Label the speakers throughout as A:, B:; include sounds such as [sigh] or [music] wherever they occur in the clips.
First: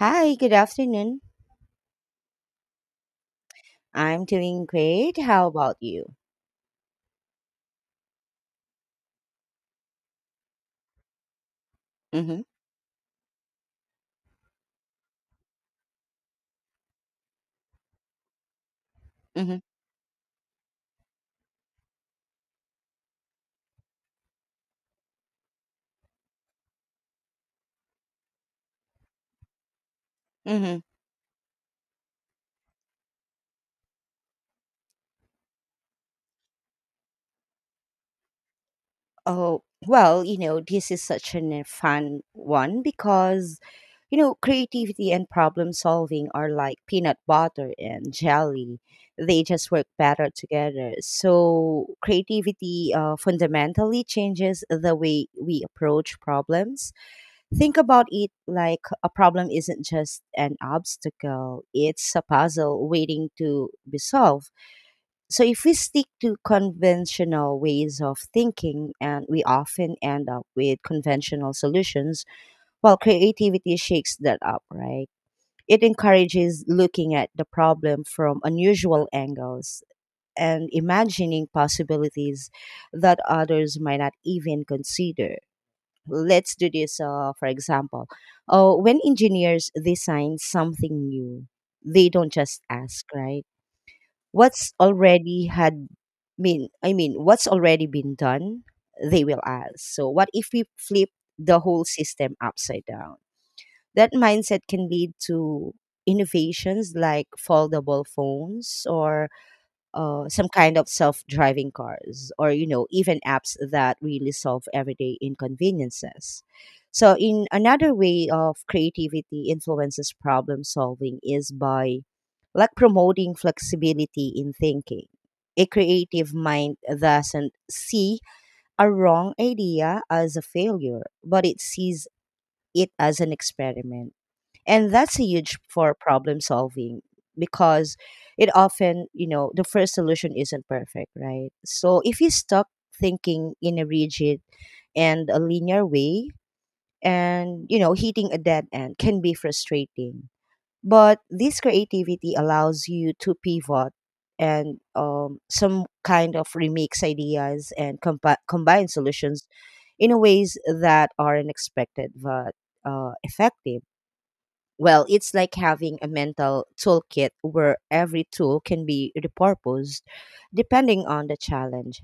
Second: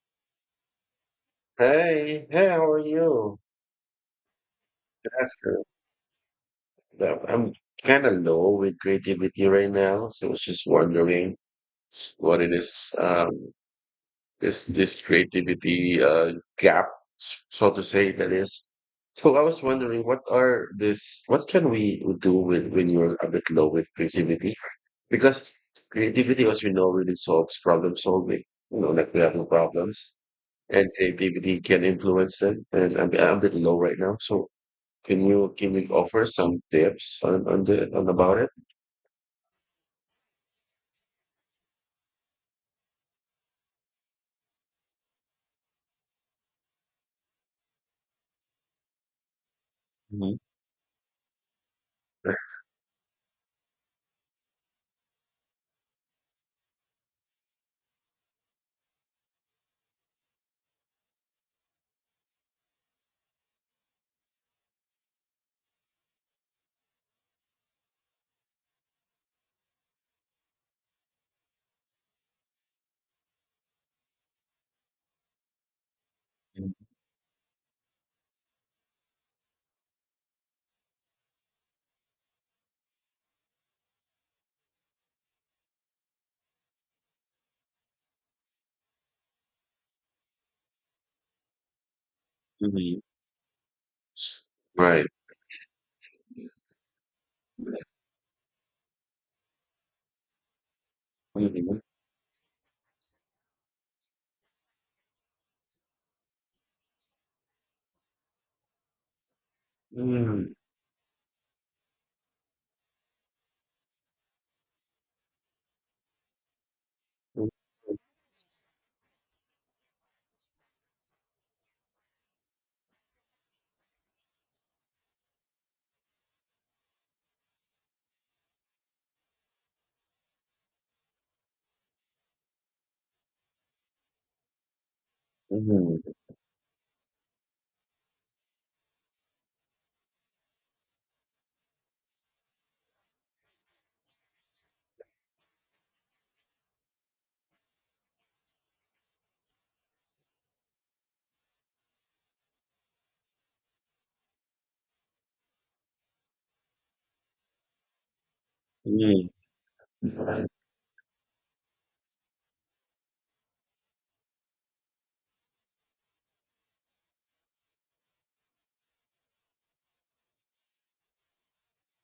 A: Hi, good afternoon.
B: Hey, hey, how are you?
A: I'm doing
B: Good
A: great. How
B: afternoon.
A: about you?
B: No, I'm kind of low with creativity right now, so I was just wondering
A: Mm-hmm.
B: what it is, this creativity gap, so to say, that is. So I
A: Mm-hmm.
B: was wondering, what are this? What can we do with when you're a bit low with creativity? Because creativity, as we know, really solves problem solving. You know, like we have no problems,
A: Mm-hmm.
B: and creativity can influence them. And I'm a bit low right now, so. Can you offer some tips on the on about it?
A: Oh, well, you know, this is such an a fun one because, you know, creativity and problem solving are like peanut butter and jelly. They just work better
B: Mhm.
A: together. So, creativity fundamentally changes the way we approach problems. Think about it, like, a problem isn't just an obstacle, it's a puzzle waiting to be solved. So, if we stick to conventional ways of thinking, and we often end up with conventional solutions, while creativity shakes that up, right? It encourages
B: Mhm.
A: looking at the problem from unusual angles and imagining possibilities that others might not even consider. Let's do this, for example, oh, when engineers design something new, they don't just
B: Mhm.
A: ask, right, what's
B: Right.
A: already had mean I mean what's already been done. They will ask, so what if we flip the
B: Mhm.
A: whole system upside down? That mindset can lead to innovations like foldable phones, or some
B: Mm.
A: kind of self-driving cars, or, you know, even apps that really solve everyday inconveniences. So in
B: Mm.
A: another way of creativity influences problem solving is by, like, promoting flexibility in thinking. A creative mind doesn't see a wrong idea as a failure, but it sees it as an experiment, and that's a huge for
B: Mhm.
A: problem solving, because, it often, you know, the first solution isn't perfect, right? So if you stuck thinking in a rigid and a linear way, and, you know, hitting a dead end can be frustrating, but this creativity allows you to pivot and some kind of remix ideas and combine
B: Mm.
A: solutions in a ways that are unexpected but effective. Well, it's like having a mental toolkit where every tool can be repurposed depending on the challenge.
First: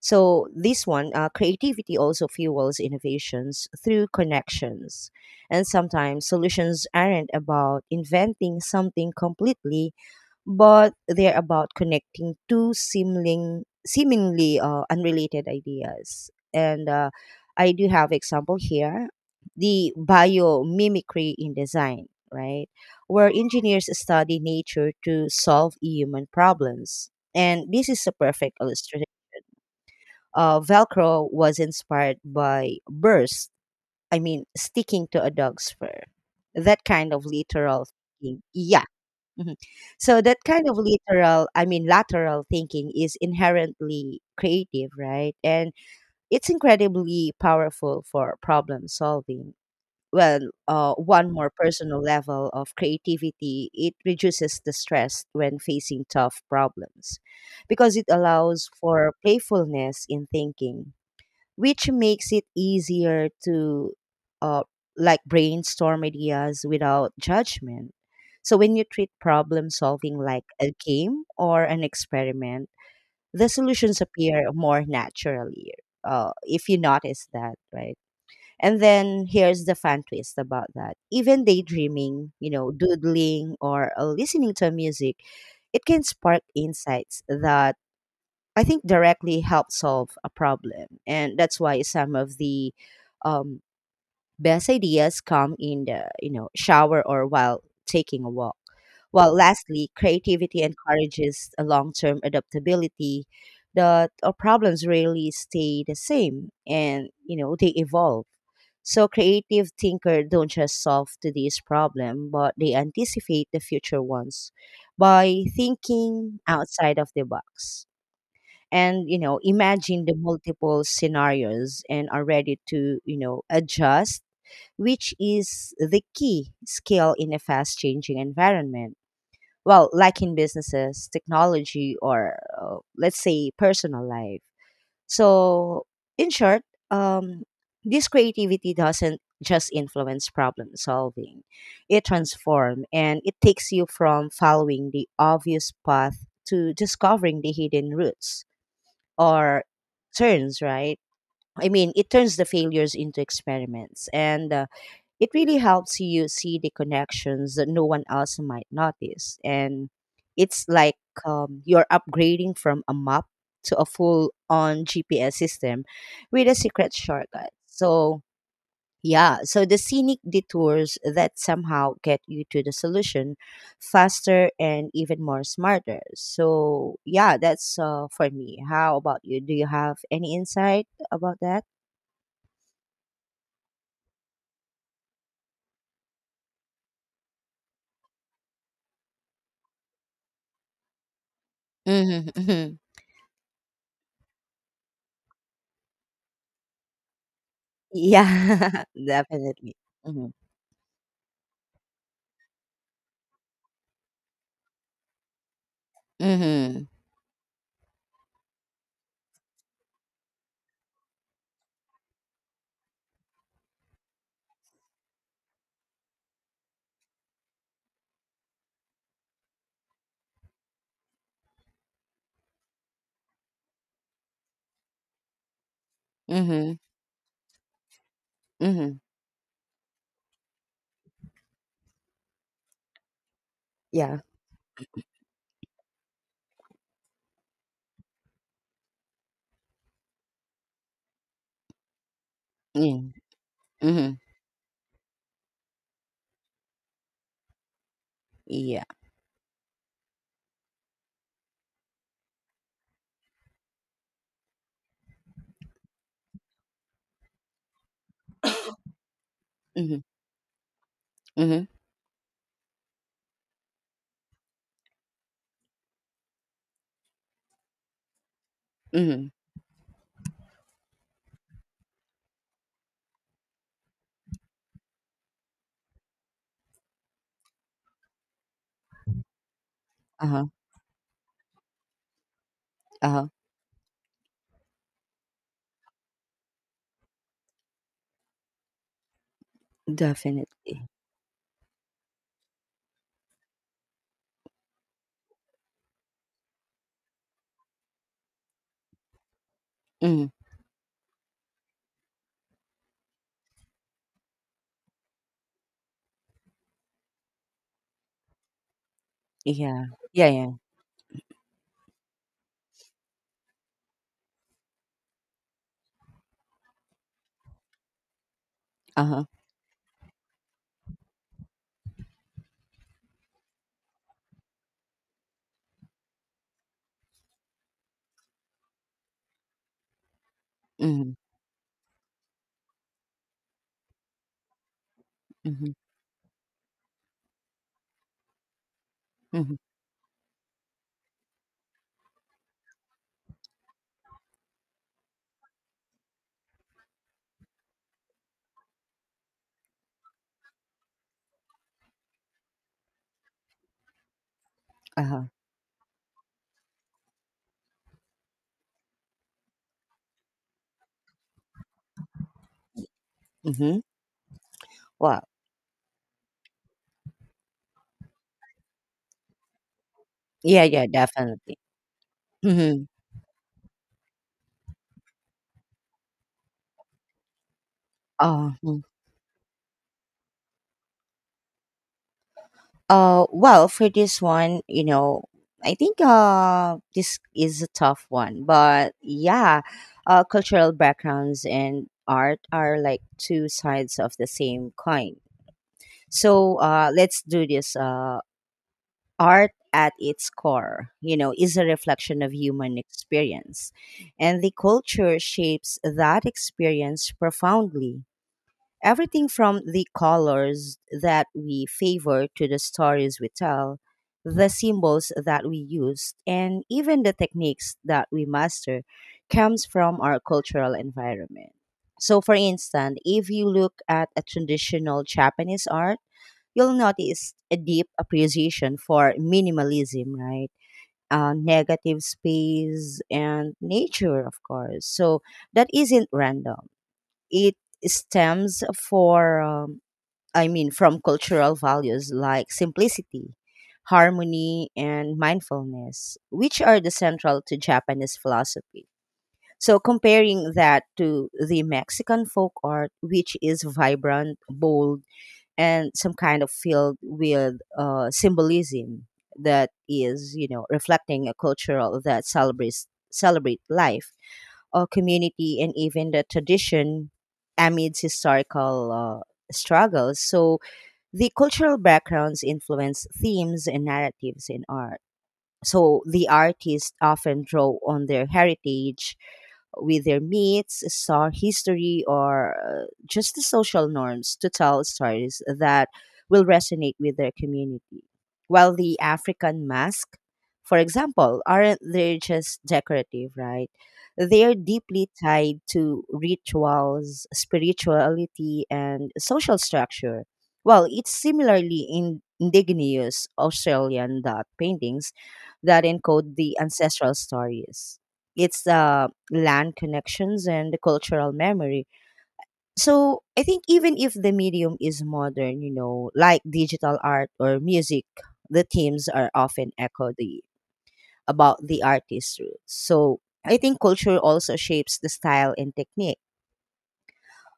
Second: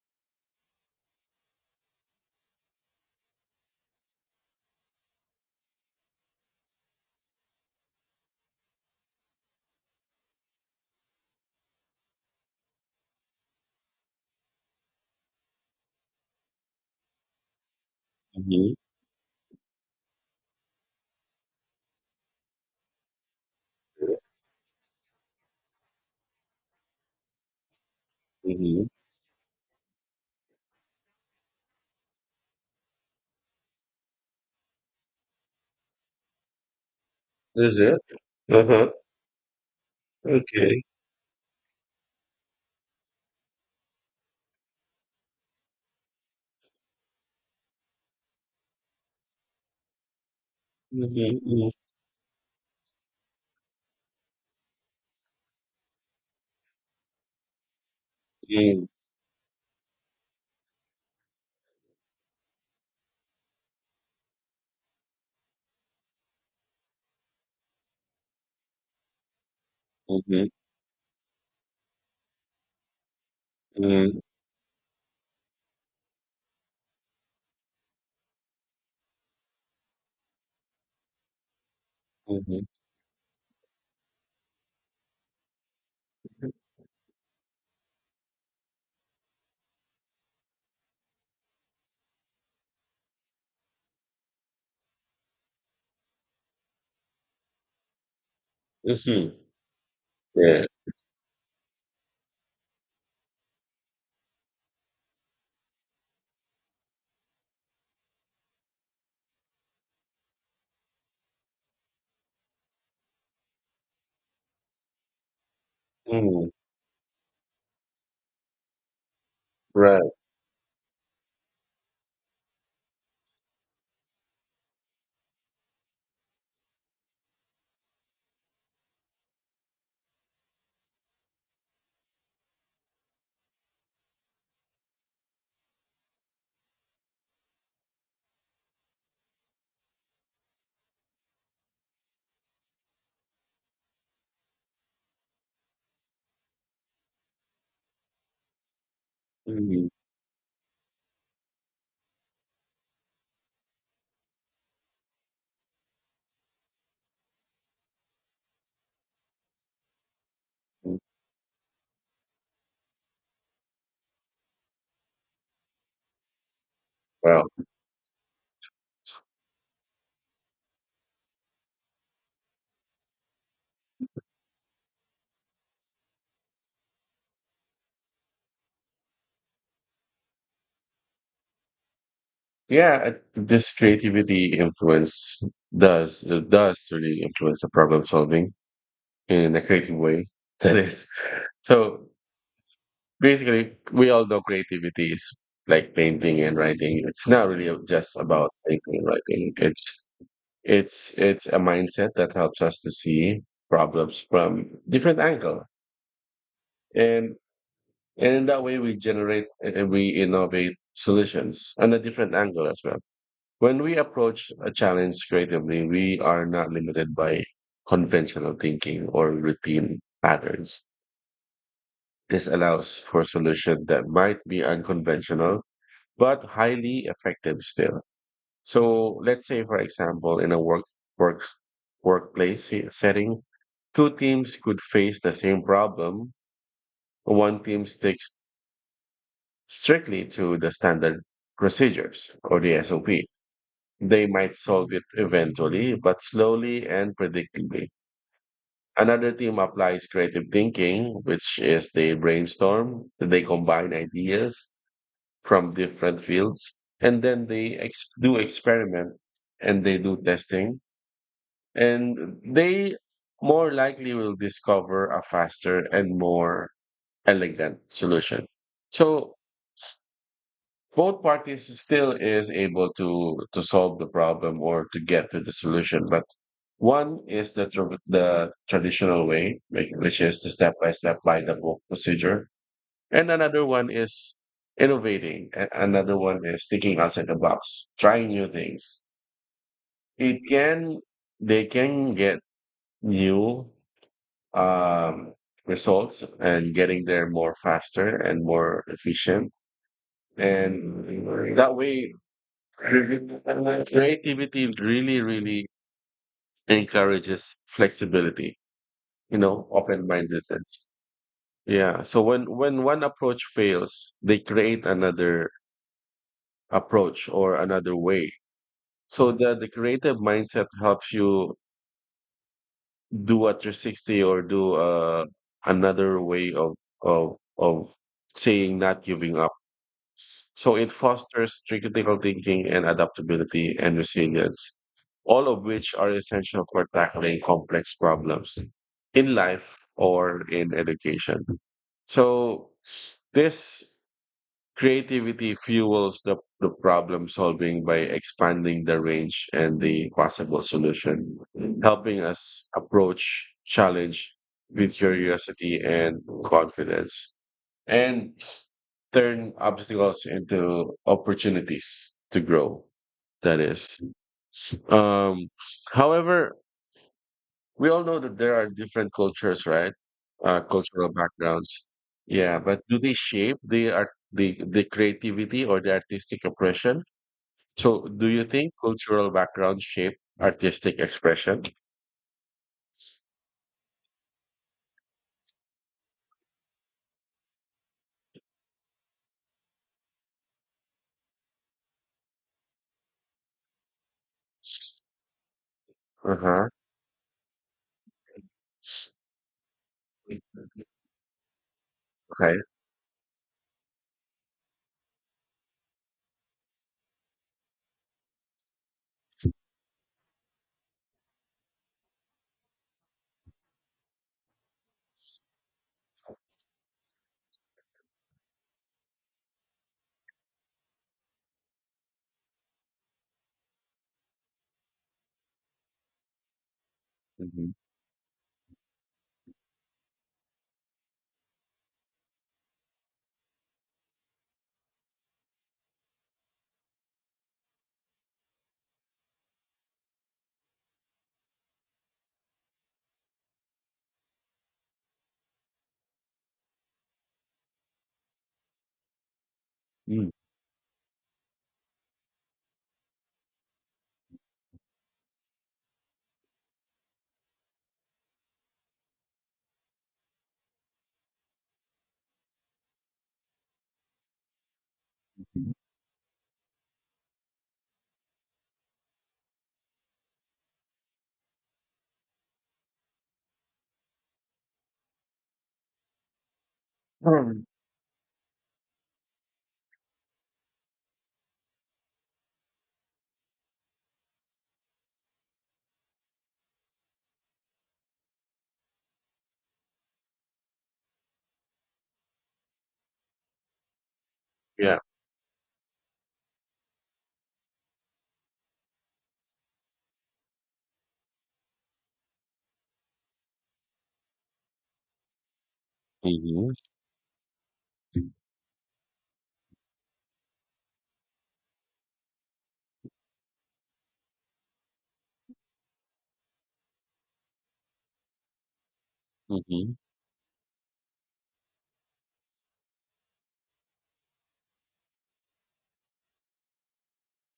A: So this one, creativity also fuels innovations through connections, and sometimes solutions aren't about inventing something completely, but they're about connecting two seemingly unrelated ideas. And I do have example
B: Mhm.
A: here, the biomimicry in design, right, where engineers study nature to solve human problems. And this is a perfect
B: Mhm.
A: illustration. Velcro was inspired by burst, I mean, sticking to a dog's fur. That kind of
B: Is
A: literal
B: it?
A: thinking. Yeah.
B: Uh-huh.
A: Mhm. So that kind of
B: Okay.
A: literal, I mean, lateral thinking is inherently creative, right? And it's incredibly powerful for problem solving. Well, one
B: Mhm.
A: more
B: Mhm.
A: personal level of creativity, it reduces the stress when facing tough problems, because it allows
B: Mhm.
A: for playfulness in thinking, which makes it easier to uh, like brainstorm ideas without judgment. So when you treat problem solving like a game or an experiment, the solutions
B: Mhm.
A: appear more naturally. If you notice that, right? And then here's the fan twist about that. Even daydreaming, you
B: Mhm.
A: know, doodling, or listening to music, it can spark insights that, I think, directly help solve a problem, and that's why some of the um, best ideas come in the, you know, shower or while taking a walk. Well,
B: Mhm.
A: lastly, creativity
B: Yeah.
A: encourages a long-term adaptability. That our problems really stay the same, and, you know, they evolve. So creative thinker don't just solve today's problem, but they anticipate the future ones by thinking
B: Mhm.
A: outside of the box, and, you know, imagine
B: Right.
A: the multiple scenarios and are ready to, you know, adjust, which is the key skill in a fast changing environment. Well, like in businesses, technology, or let's say personal life. So, in short, um, this creativity doesn't just influence problem solving, it transforms, and it takes you from following the obvious path to discovering the hidden roots, or
B: Mhm.
A: turns right I mean it turns the failures into experiments, and it really helps you see the connections that no one else might notice, and it's like, you're upgrading from a map to a full on GPS system with a secret
B: Wow.
A: shortcut. So, yeah, so the scenic detours that somehow get you to the solution faster and even more smarter. So, yeah, that's for me. How about you? Do you have any insight about that?
B: Yeah, this creativity influence does does really influence the problem solving in a creative way [laughs] that is. So
A: Mm-hmm, mm-hmm.
B: basically, we all know creativity is like painting and writing. It's not really just about
A: Yeah, [laughs]
B: painting and writing.
A: definitely.
B: It's
A: Mm-hmm,
B: it's it's a mindset that helps us to see problems from different angle,
A: mm-hmm,
B: and and in that way we generate and we innovate solutions on a different angle as well. When we approach a challenge creatively, we are not limited by conventional thinking or routine patterns. This allows for solution that might be unconventional, but
A: mm-hmm,
B: highly effective still.
A: mm-hmm.
B: So let's say, for example, in a work setting, two
A: Yeah.
B: teams could face the same problem. One team sticks strictly to the standard procedures or the
A: Mm,
B: SOP.
A: mm-hmm,
B: They might solve it eventually, but slowly and predictably.
A: yeah.
B: Another team applies creative thinking, which is they brainstorm, they combine ideas from different fields, and then they do experiment and
A: Mm-hmm,
B: they do testing,
A: mm-hmm,
B: and they more likely will discover a faster and more elegant solution.
A: mm-hmm.
B: So both parties still is able to solve the problem or to get to the solution, but one is the traditional way, like, which is
A: Uh-huh,
B: the step by step by the book procedure.
A: uh-huh.
B: And another one is innovating. And another one is thinking outside the box, trying new things. It
A: Definitely.
B: can, they can get new um, results and getting there more faster and more efficient.
A: Mm-hmm,
B: And that way, creativity really, really encourages flexibility, you know,
A: yeah.
B: open
A: Yeah, yeah.
B: mindedness. Yeah. So when one approach fails, they create another approach or another way.
A: Uh-huh.
B: So the creative mindset helps you do at your 60 or do another way of of of saying not giving up. So it
A: Mm-hmm,
B: fosters critical thinking and adaptability and resilience, all of
A: mm-hmm,
B: which are essential for tackling complex problems in
A: mm-hmm.
B: life or in education. So this creativity fuels the problem solving by expanding the range and the possible solution, helping us approach challenge with
A: Uh-huh.
B: curiosity and confidence, and turn obstacles into opportunities to grow. That
A: Mm-hmm.
B: is.
A: Well,
B: Um, however, we all know that there are different cultures, right?
A: yeah, yeah,
B: Cultural
A: definitely.
B: backgrounds. Yeah, but
A: Mm-hmm.
B: do they shape the art, the creativity or the artistic expression? So, do you
A: Uh,
B: think
A: mm.
B: cultural background shape artistic expression?
A: Well, for this one, you know, I think this is a tough one, but yeah, cultural backgrounds and art are like two sides of the same coin.
B: Uh
A: So,
B: huh.
A: let's do this. Art at its core, you know, is a reflection of
B: Okay.
A: human experience, and the culture shapes that experience profoundly. Everything from the colors that we favor to the stories we tell, the symbols that we use, and even the techniques that we master comes from our cultural environment. So, for instance, if you look at a traditional Japanese art, you'll notice a
B: Hmm.
A: deep appreciation for minimalism, right? Negative space and nature, of course. So, that isn't random, it stems for I mean from cultural values like simplicity, harmony, and mindfulness, which are the central to Japanese philosophy. So comparing that to the Mexican folk art, which is vibrant, bold, and some kind of filled with symbolism, that is, you know, reflecting a cultural that celebrate life, community, and even the tradition amidst historical struggles. So the cultural backgrounds influence themes and narratives in art. So the artists often draw
B: [clears throat]
A: on their heritage, with their myths, star history, or just the social norms to tell stories that will resonate with their community. While the African mask, for example, aren't they just decorative, right? They are
B: Yeah.
A: deeply tied to rituals, spirituality, and social structure. Well, it's similarly in indigenous Australian dot paintings that encode the
B: Hmm.
A: ancestral stories. It's a land connections and cultural memory. So I think even if the medium is modern, you know, like digital art or music, the themes are often
B: Hmm.
A: echo the about the artist's roots. So I think culture also shapes the style and technique.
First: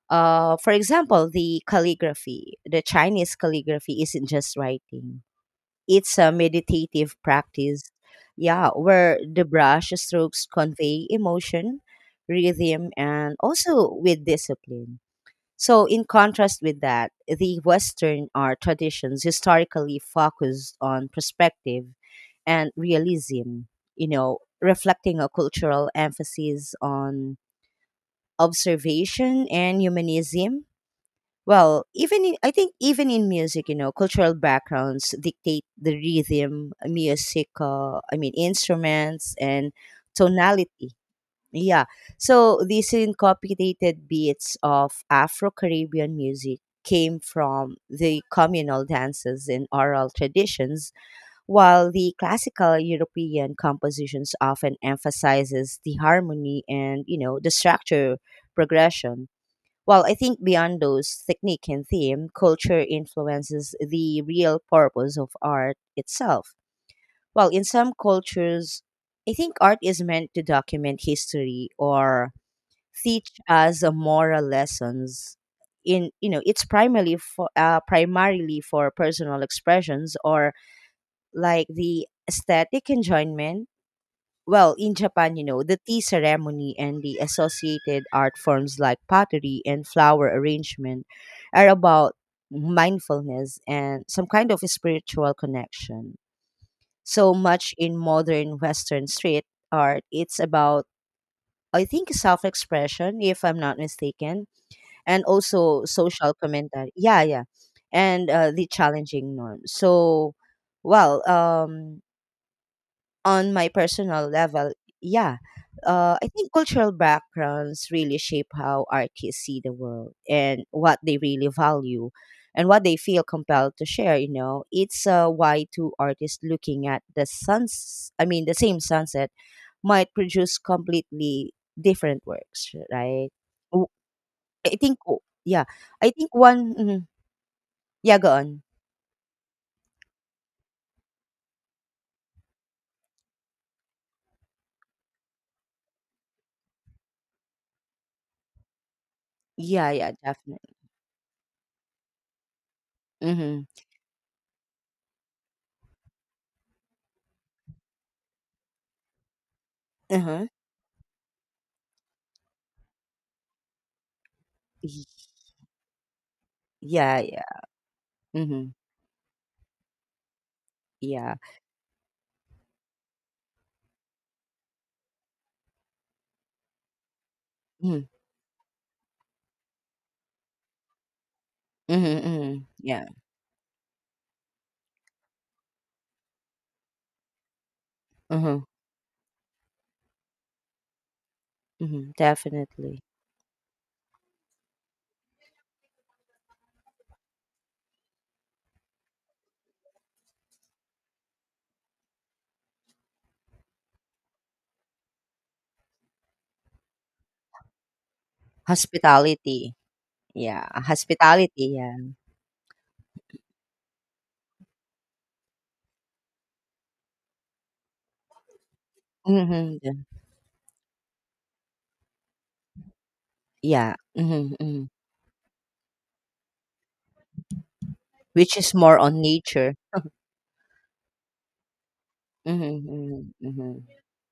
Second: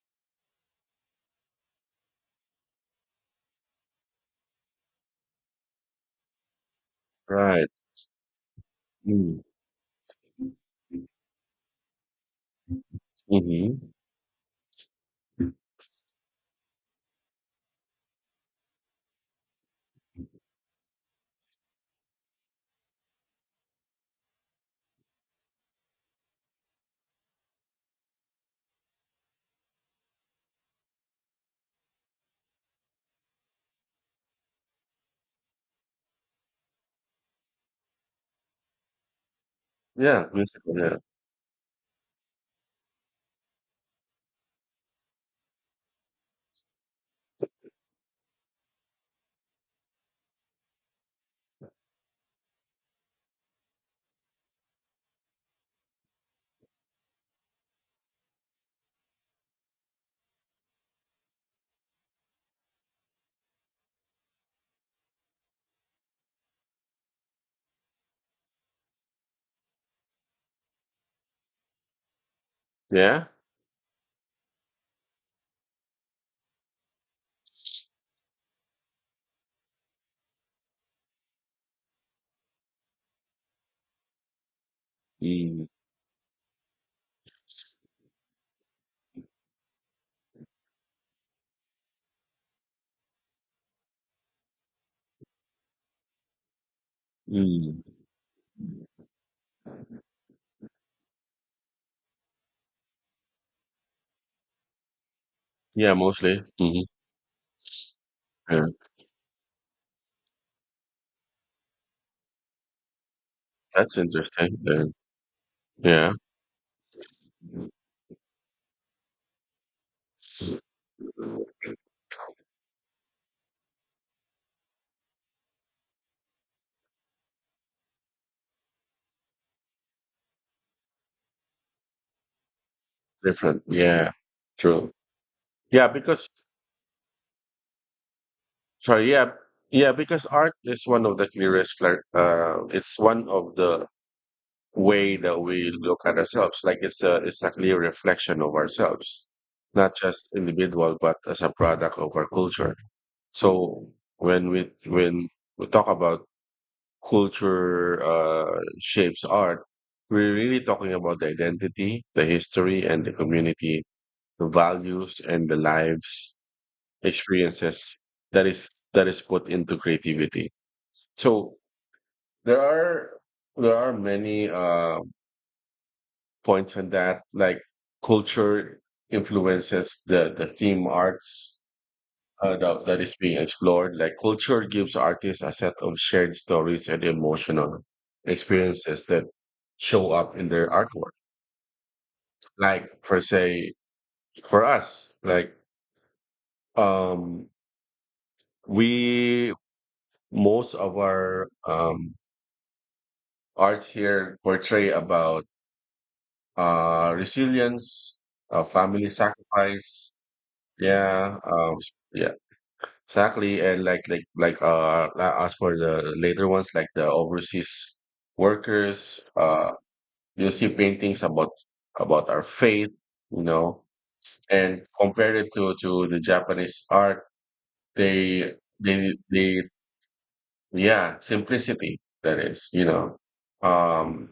A: For example, the calligraphy, the Chinese calligraphy isn't just writing. It's a meditative
B: Right.
A: practice, yeah, where
B: Mm.
A: the brush strokes
B: Hmm.
A: convey emotion, rhythm, and also with discipline. So, in contrast with that, the Western art traditions historically focused on perspective and realism, you know, reflecting a cultural emphasis on observation and humanism. Well, even in, I think even in music, you know, cultural backgrounds dictate the rhythm, music, I mean, instruments and
B: Yeah. Musical.
A: tonality.
B: Yeah.
A: Yeah. So these incorporated beats of Afro-Caribbean music came from the communal dances and oral traditions, while the classical European compositions often emphasizes the harmony and, you know, the structure progression. Well, I think beyond those technique and theme, culture influences the real purpose of art itself. Well, in some cultures, I think art is meant to document history or
B: Yeah.
A: teach us a moral lessons. In, you know, it's primarily for personal expressions or like the aesthetic enjoyment. Well, in Japan, you know,
B: Mm.
A: the tea ceremony and the associated art forms like pottery and flower arrangement are about mindfulness and some kind of spiritual connection. So much
B: Mm.
A: in modern Western street art, it's about, I think, self expression, if I'm not mistaken, and also
B: Yeah.
A: social
B: Mostly. Hmm.
A: commentary. Yeah, yeah. And the challenging norms. So, well, on my
B: That's
A: personal
B: interesting
A: level,
B: then.
A: yeah,
B: Yeah.
A: I think cultural backgrounds really shape how artists see the world and what they really value and what they feel compelled to share. You know, it's why two artists looking at the suns, I mean, the same sunset might produce completely different works, right?
B: Different.
A: W-
B: Yeah.
A: I
B: True.
A: think, yeah,
B: Yeah,
A: I
B: because
A: think one, mhm. Yeah, go on.
B: sorry, yeah. Yeah, because art is one of the it's one of the way that we look at ourselves. Like it's a clear reflection of ourselves,
A: Yeah,
B: not
A: yeah,
B: just
A: definitely.
B: individual, but as a product of our culture.
A: Mm-hmm.
B: So when we talk about culture shapes art, we're
A: Uh-huh.
B: really talking about the identity, the history, and the community, the
A: Y-
B: values and the lives
A: Yeah, yeah.
B: experiences that
A: Mm-hmm.
B: is put into creativity.
A: Yeah.
B: So there are, there are many points on that, like culture influences the theme arts
A: Mhm, mhm.
B: that, that
A: Yeah.
B: is being explored. Like culture gives artists a set of shared stories and emotional
A: Mhm,
B: experiences that show up in their artwork.
A: mhm,
B: Like
A: definitely.
B: for say, for us, like, um we most of our arts here portray about resilience, family
A: Hospitality.
B: sacrifice.
A: Yeah,
B: Yeah,
A: hospitality, yeah.
B: yeah, exactly. And as for the later ones, like the overseas workers,
A: Mhm, yeah.
B: you see paintings about our faith, you know,
A: Yeah, mhm,
B: and
A: mhm.
B: compared it to the Japanese art, they
A: Which is more
B: they
A: on
B: they
A: nature.
B: yeah, simplicity that
A: Mhm,
B: is, you know.
A: mhm, mhm,
B: Um,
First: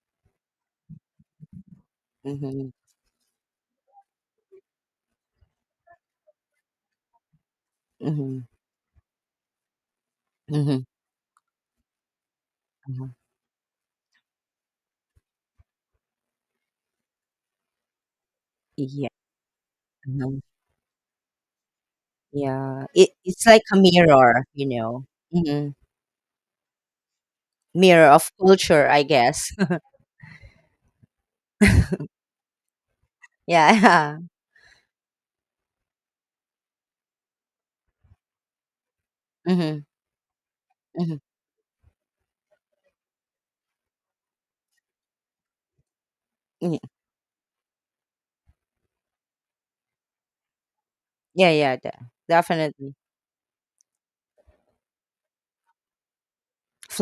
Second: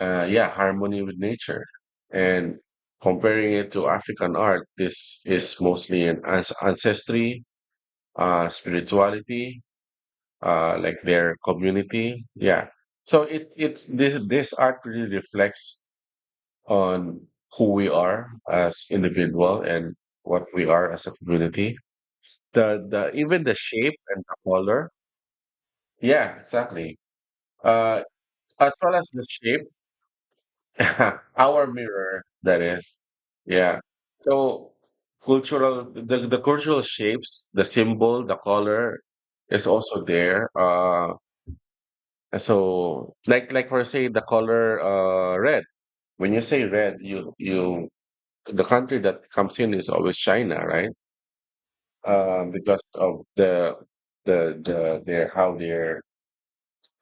B: yeah, harmony with nature. And
A: mhm,
B: comparing it to African art, this is mostly an ancestry,
A: mhm,
B: spirituality,
A: mhm,
B: like their community. Yeah.
A: mhm.
B: So it it's this this art really reflects on who we are as
A: Yeah,
B: individual and
A: mhm.
B: what we are as a community.
A: Yeah.
B: The
A: It,
B: even
A: it's
B: the
A: like a
B: shape and the
A: mirror, you
B: color.
A: know. Mhm.
B: Yeah, exactly. Uh,
A: Mirror of
B: as
A: culture,
B: well
A: I
B: as the
A: guess.
B: shape. [laughs] Our
A: [laughs]
B: mirror, that is. Yeah.
A: Yeah. [laughs]
B: So cultural shapes, the symbol, the color is
A: Mhm,
B: also there.
A: mhm.
B: So, like for say the color red. When you say red, you the country that comes in is always China, right?
A: Yeah, yeah,
B: Um, because
A: definitely.
B: of the their how their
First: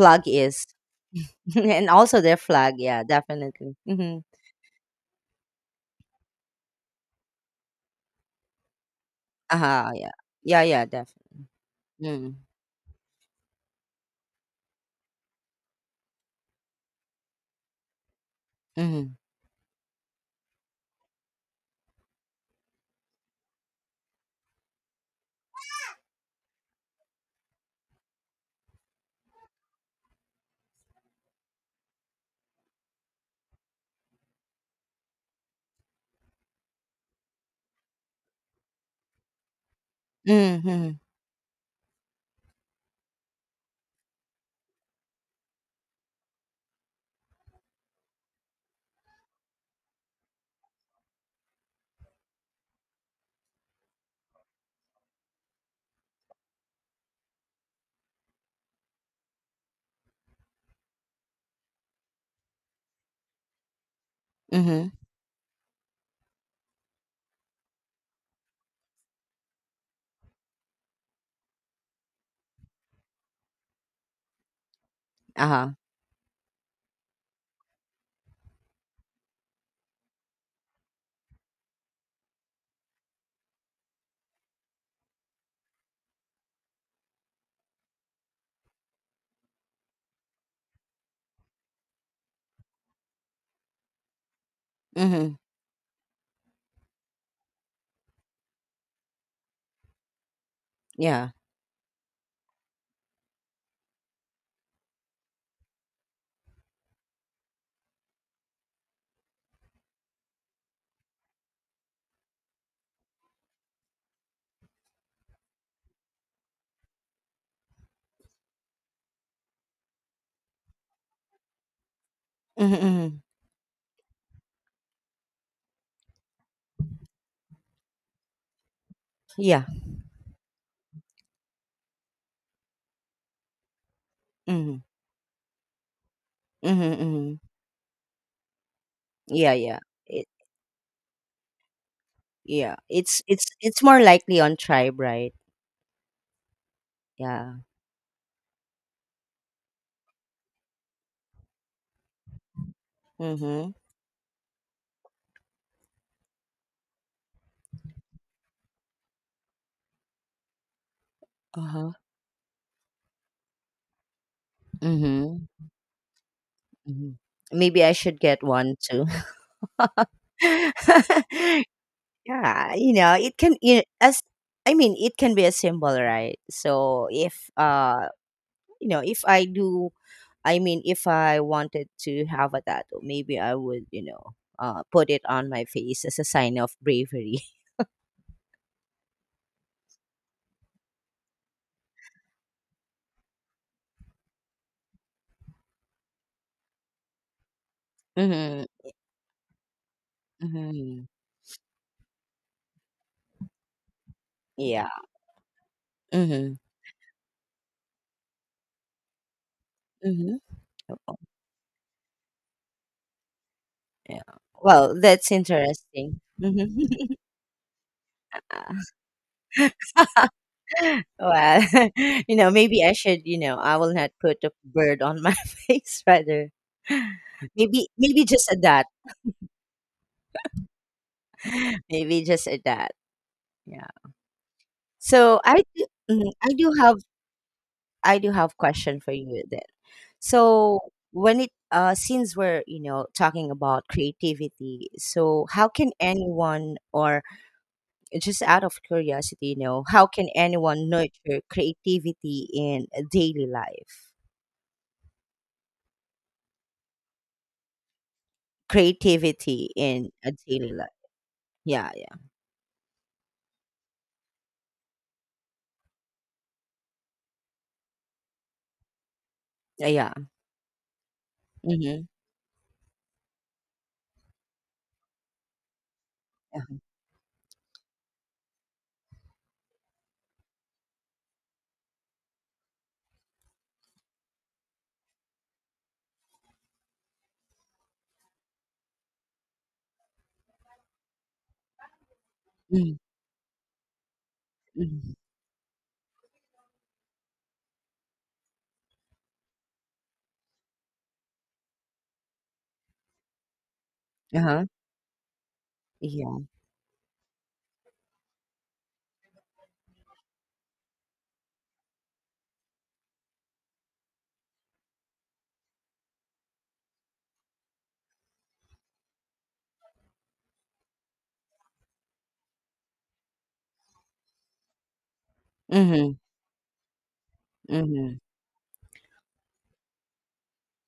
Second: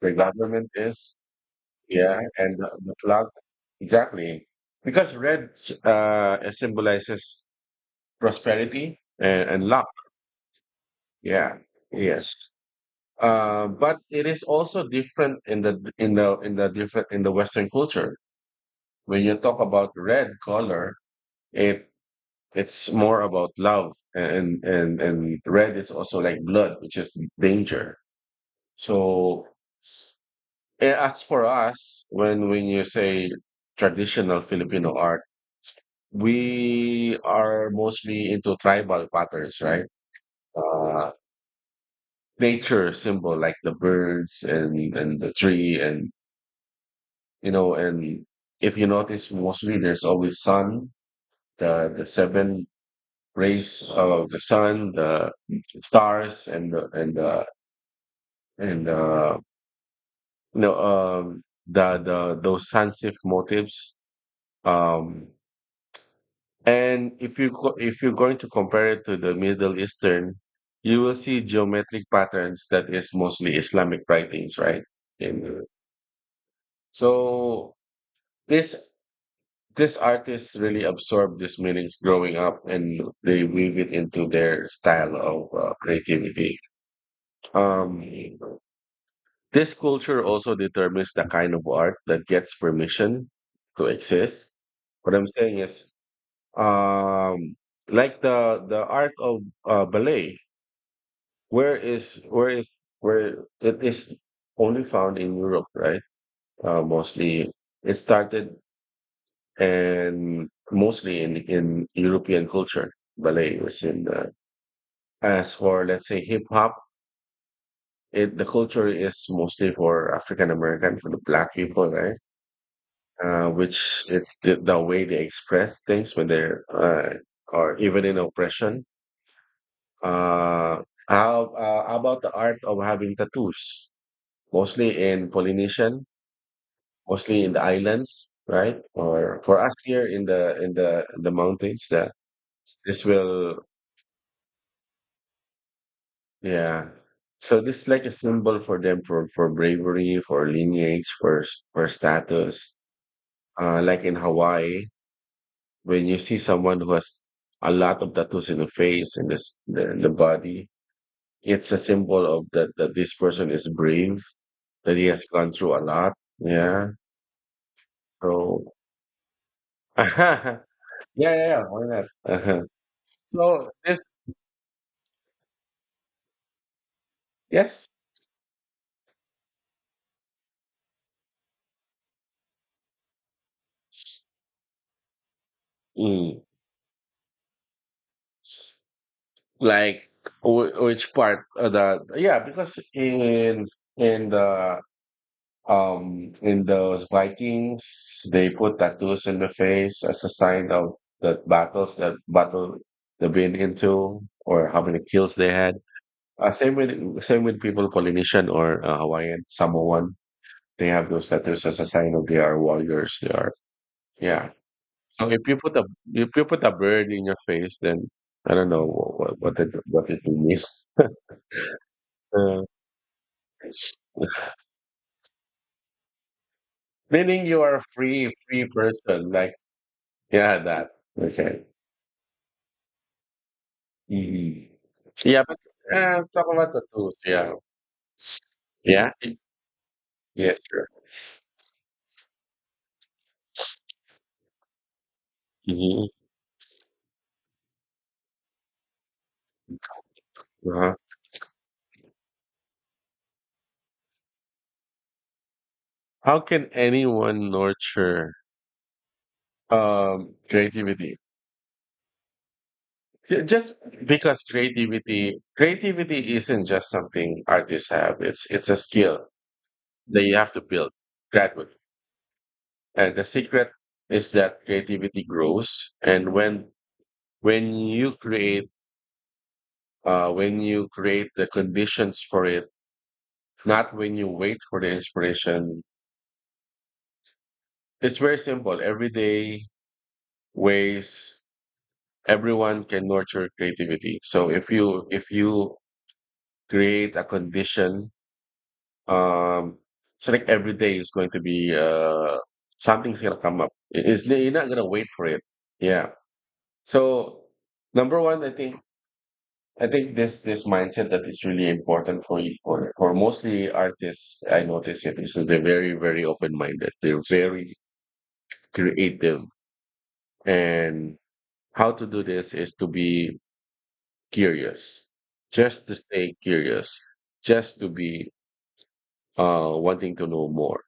B: their
A: is.
B: government is.
A: [laughs] And
B: Yeah,
A: also their
B: and
A: flag.
B: the
A: Yeah,
B: flag.
A: definitely. Mm-hmm.
B: Exactly. Because red symbolizes prosperity and luck.
A: Uh-huh, yeah. Yeah, yeah, definitely.
B: Yeah. Yes.
A: Mm.
B: But it is also different in the in the in the different in the Western culture.
A: Mm-hmm.
B: When you talk about red color, it it's more about love, and red is also like blood, which is danger. So as for us, when you say traditional Filipino art, we are mostly into tribal patterns, right?
A: Mm-hmm.
B: Uh, nature symbol like the birds and the tree and, you know, and if you notice mostly there's always sun, the seven rays of the sun, the stars and the and the and the no, the the those sunset motifs.
A: Mm-hmm.
B: Um, and if you if you're going to compare it to the Middle Eastern, you will see geometric patterns that is mostly Islamic writings, right? And
A: Uh-huh.
B: so this this artists really absorb these meanings growing up, and they weave it into their style of creativity. Um, this culture also determines the kind of art that gets permission to exist. What I'm
A: Mm-hmm.
B: saying is, um, like the art of ballet.
A: Yeah.
B: Where is where is where it is only found in Europe, right? Mostly it started and mostly in European culture. Ballet was in the, as for let's say hip hop, it the culture is mostly for African American, for the black people, right?
A: Mm-hmm. Mm-hmm,
B: Which it's the way they express things when they're or even in oppression.
A: yeah.
B: Uh, how about the art of having tattoos?
A: Mm-hmm.
B: Mostly in Polynesian,
A: Mm-hmm. Mm-hmm,
B: mostly in the islands, right? Or
A: yeah,
B: for us
A: yeah.
B: here in
A: It,
B: the mountains, that
A: yeah.
B: this
A: It's
B: will
A: it's more likely on tribe, right?
B: yeah.
A: Yeah.
B: So this is like a symbol for them for bravery, for lineage, for for status.
A: Mm-hmm.
B: Like in Hawaii, when you see someone who has a lot of tattoos in the face and this the body, it's a
A: Uh-huh.
B: symbol of that that this person is brave, that he has
A: Mm-hmm.
B: gone through a lot. Yeah.
A: Mm-hmm. Maybe I should get
B: So
A: one too.
B: [laughs]
A: [laughs]
B: yeah, yeah, yeah.
A: [laughs]
B: Why not? Uh-huh.
A: Yeah, you know, it can
B: So
A: you
B: this.
A: as I mean, it can be a symbol, right? So if
B: Yes.
A: you know, if I do, I mean, if I wanted to have a tattoo, maybe I would, you know, put it on my face as a
B: Mm.
A: sign of bravery. [laughs]
B: Like which part of the, yeah, because in the in those Vikings, they
A: Mm-hmm.
B: put tattoos in the face as a sign of
A: Mm-hmm.
B: the battles that battle they've been into or how
A: Yeah.
B: many kills they had. Uh,
A: Mm-hmm.
B: same with same with people Polynesian or Hawaiian, Samoan.
A: Mm-hmm.
B: They have
A: Oh,
B: those tattoos as a sign of they are warriors. They are,
A: yeah.
B: yeah.
A: Well,
B: So
A: that's interesting.
B: if you put a bird
A: Mhm.
B: in your face, then I don't know
A: [laughs]
B: what it what it means. [laughs]
A: Well, [laughs] you know,
B: Uh,
A: maybe I should, you know, I will not put a bird on my [laughs] face rather.
B: meaning you are a
A: Maybe
B: free
A: just a
B: free
A: dot.
B: person. Like yeah, that okay.
A: [laughs] Maybe just a dot. Yeah.
B: Mhm.
A: So
B: Yeah, but
A: I do, mm,
B: talk about the tools. Yeah,
A: I do have question
B: yeah,
A: for you then.
B: yeah,
A: So
B: sure.
A: when it since we're, talking about creativity, so how can
B: Hmm.
A: anyone or just out of curiosity, how can anyone
B: Uh-huh.
A: nurture creativity in daily life?
B: How can anyone nurture
A: Creativity in a daily life.
B: creativity?
A: Yeah, yeah.
B: Just because creativity isn't just something artists have. It's a skill
A: Yeah.
B: that you have to build gradually.
A: Mm-hmm.
B: And the secret is that creativity grows. And when
A: Uh-huh.
B: you create, when you create the conditions for it, not when you wait for the inspiration. It's very simple. Everyday ways everyone
A: Mhm,
B: can nurture creativity. So
A: mhm.
B: if you create a condition, um, so like every day is going to be something's gonna come up. It's you're
A: Uh-huh.
B: not gonna wait for it. Yeah.
A: Yeah.
B: So number one, I think this this mindset that is really important for for mostly artists. I notice it. This is they're very very open minded. They're very creative, and how to do this is to be curious, just to
A: Mm-hmm.
B: stay curious, just to
A: Mm-hmm.
B: be wanting to know more.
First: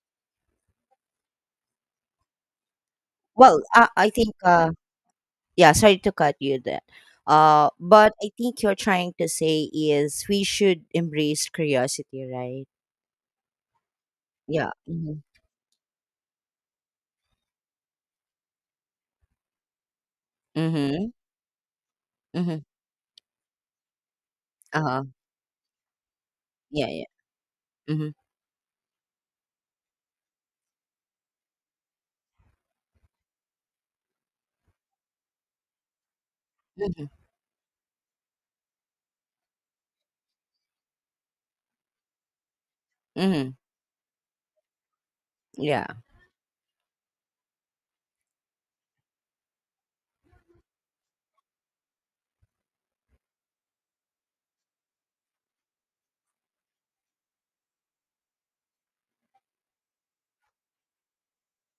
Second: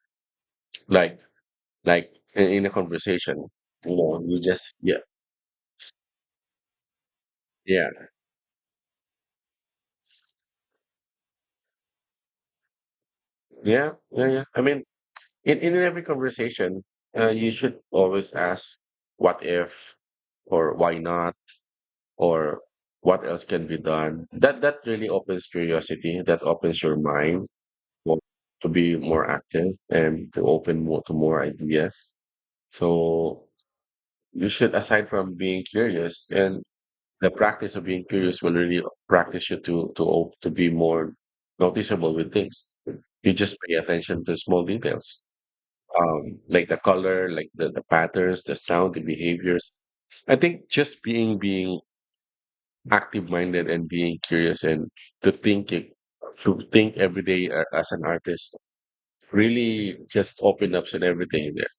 B: Like like in a conversation,
A: Well, I,
B: you
A: I
B: know,
A: think,
B: you just yeah
A: yeah, sorry to cut you there.
B: yeah
A: But I think you're trying to say is we should embrace curiosity, right?
B: yeah yeah yeah. I
A: Yeah.
B: mean
A: Mm-hmm.
B: in every conversation, you should always ask, what if, or why
A: Mm-hmm.
B: not,
A: Mm-hmm.
B: or what else can be done. That that
A: Uh-huh.
B: really opens curiosity. That opens
A: Yeah,
B: your
A: yeah.
B: mind
A: Mm-hmm.
B: for, to be more active and to open more to more ideas. So you should, aside from being curious, and
A: Mm-hmm.
B: the practice of being curious will really practice you to to be more noticeable with things. You
A: Mm-hmm.
B: just pay attention to small details
A: Yeah.
B: like the color, like the patterns, the sound, the behaviors. I think just being active minded and being curious and to think it- to think every day as an artist really just open up to everything there.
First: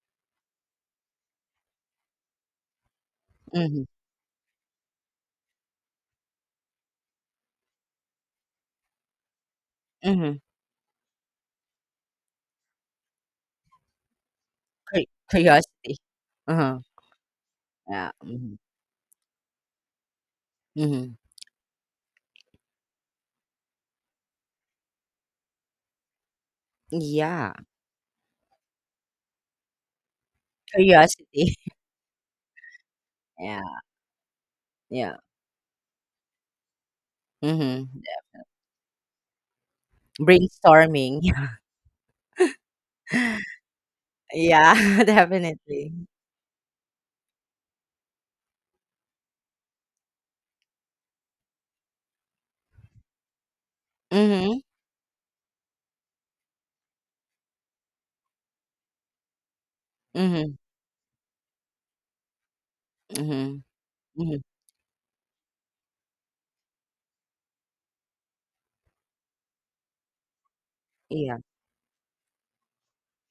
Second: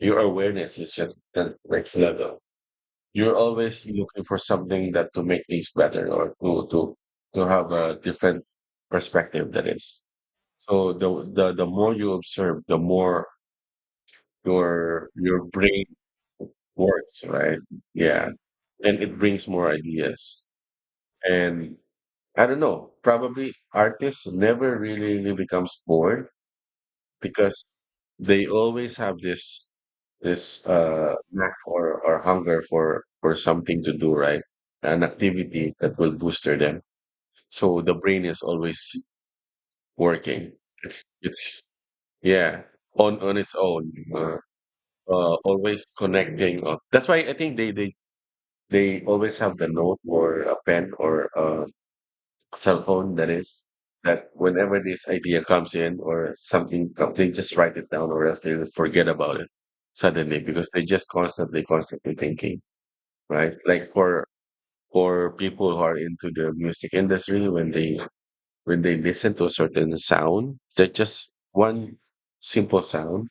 B: Your awareness is just the next level. You're
A: Mm-hmm.
B: always looking for something that to make things better or to have a different perspective that is.
A: Mm-hmm.
B: So the more you observe, the more
A: Cur-
B: your brain
A: Curiosity. Uh-huh.
B: works, right?
A: Yeah.
B: Yeah.
A: Mm-hmm.
B: And it brings more ideas.
A: Mm-hmm.
B: And I don't know, probably artists never really becomes bored because
A: Yeah.
B: they always have this
A: Curiosity.
B: knack
A: [laughs]
B: or hunger for
A: Yeah.
B: something to do, right? An
A: Yeah.
B: activity that will booster them. So
A: Mhm.
B: the brain is always working. It's
A: Brainstorming.
B: it's yeah, on its
A: [laughs]
B: own.
A: Yeah, [laughs]
B: Always
A: definitely.
B: connecting. That's why I think they they always have the note or a pen or a cell phone that is that
A: Mhm.
B: whenever this idea comes in or something, they just write it down or else they forget about it suddenly
A: Mhm.
B: because they just constantly thinking, right?
A: Mhm.
B: Like
A: Mhm.
B: for people who are into the music industry, when they listen to a certain sound, that just
A: Yeah.
B: one simple sound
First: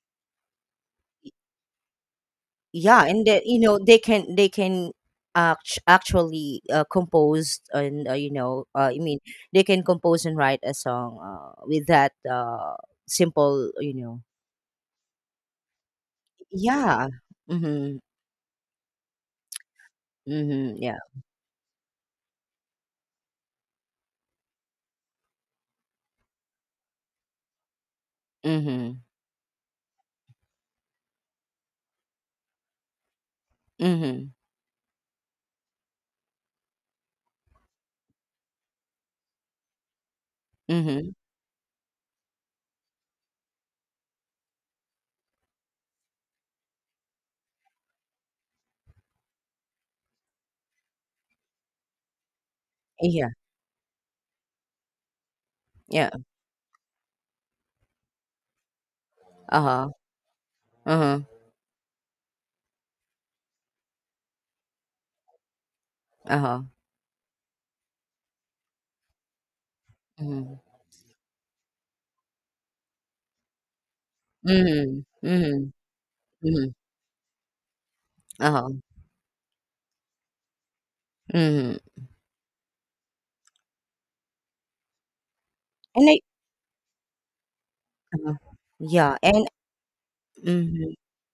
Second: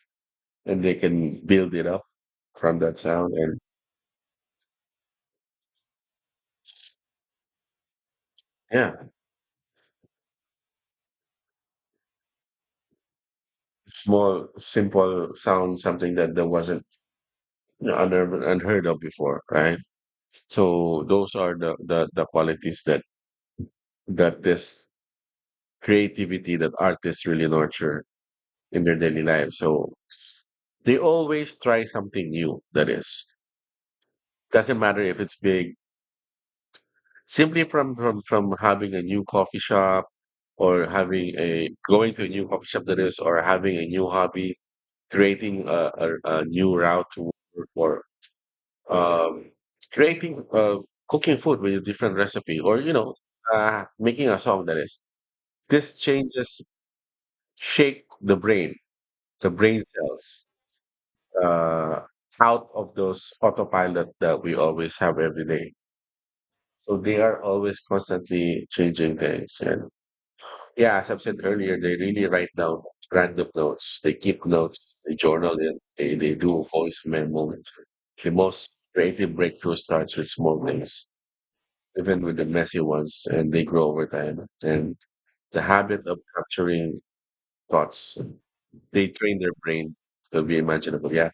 B: and they can build it up from that
A: Yeah, and
B: sound and
A: they can actually compose and
B: yeah,
A: they can compose and write a song with that simple.
B: small, simple sound, something that there wasn't
A: Yeah.
B: No,
A: Mhm.
B: I never unheard of before, right?
A: Mhm. Yeah.
B: So those are the, the qualities that that this creativity that artists really nurture in their
A: Mhm.
B: daily lives. So they always try something new. That is,
A: Mhm.
B: doesn't matter if it's big. Simply from having a new coffee shop, or
A: Mhm.
B: having a going to a new coffee shop that is, or having a new hobby, creating a new route to work or um, creating cooking food with a different recipe or you know
A: Yeah.
B: making a song that is this
A: Yeah.
B: changes shake the brain
A: Uh-huh.
B: cells
A: Uh-huh.
B: uh, out of those autopilot that we always have every day
A: Uh-huh.
B: so they are always constantly changing things and
A: Mhm.
B: yeah, as I've said earlier, they really write down random notes, they keep notes,
A: Mhm.
B: they journal
A: Mhm.
B: it, they do
A: Mhm.
B: voice memo. The
A: Uh-huh.
B: most creative breakthrough starts with small things,
A: Mhm.
B: even with the messy ones, and they grow over time. And the habit
A: And
B: of
A: I
B: capturing thoughts,
A: Uh-huh.
B: they
A: Yeah,
B: train
A: and
B: their brain to be
A: Mhm.
B: imaginable. Yeah.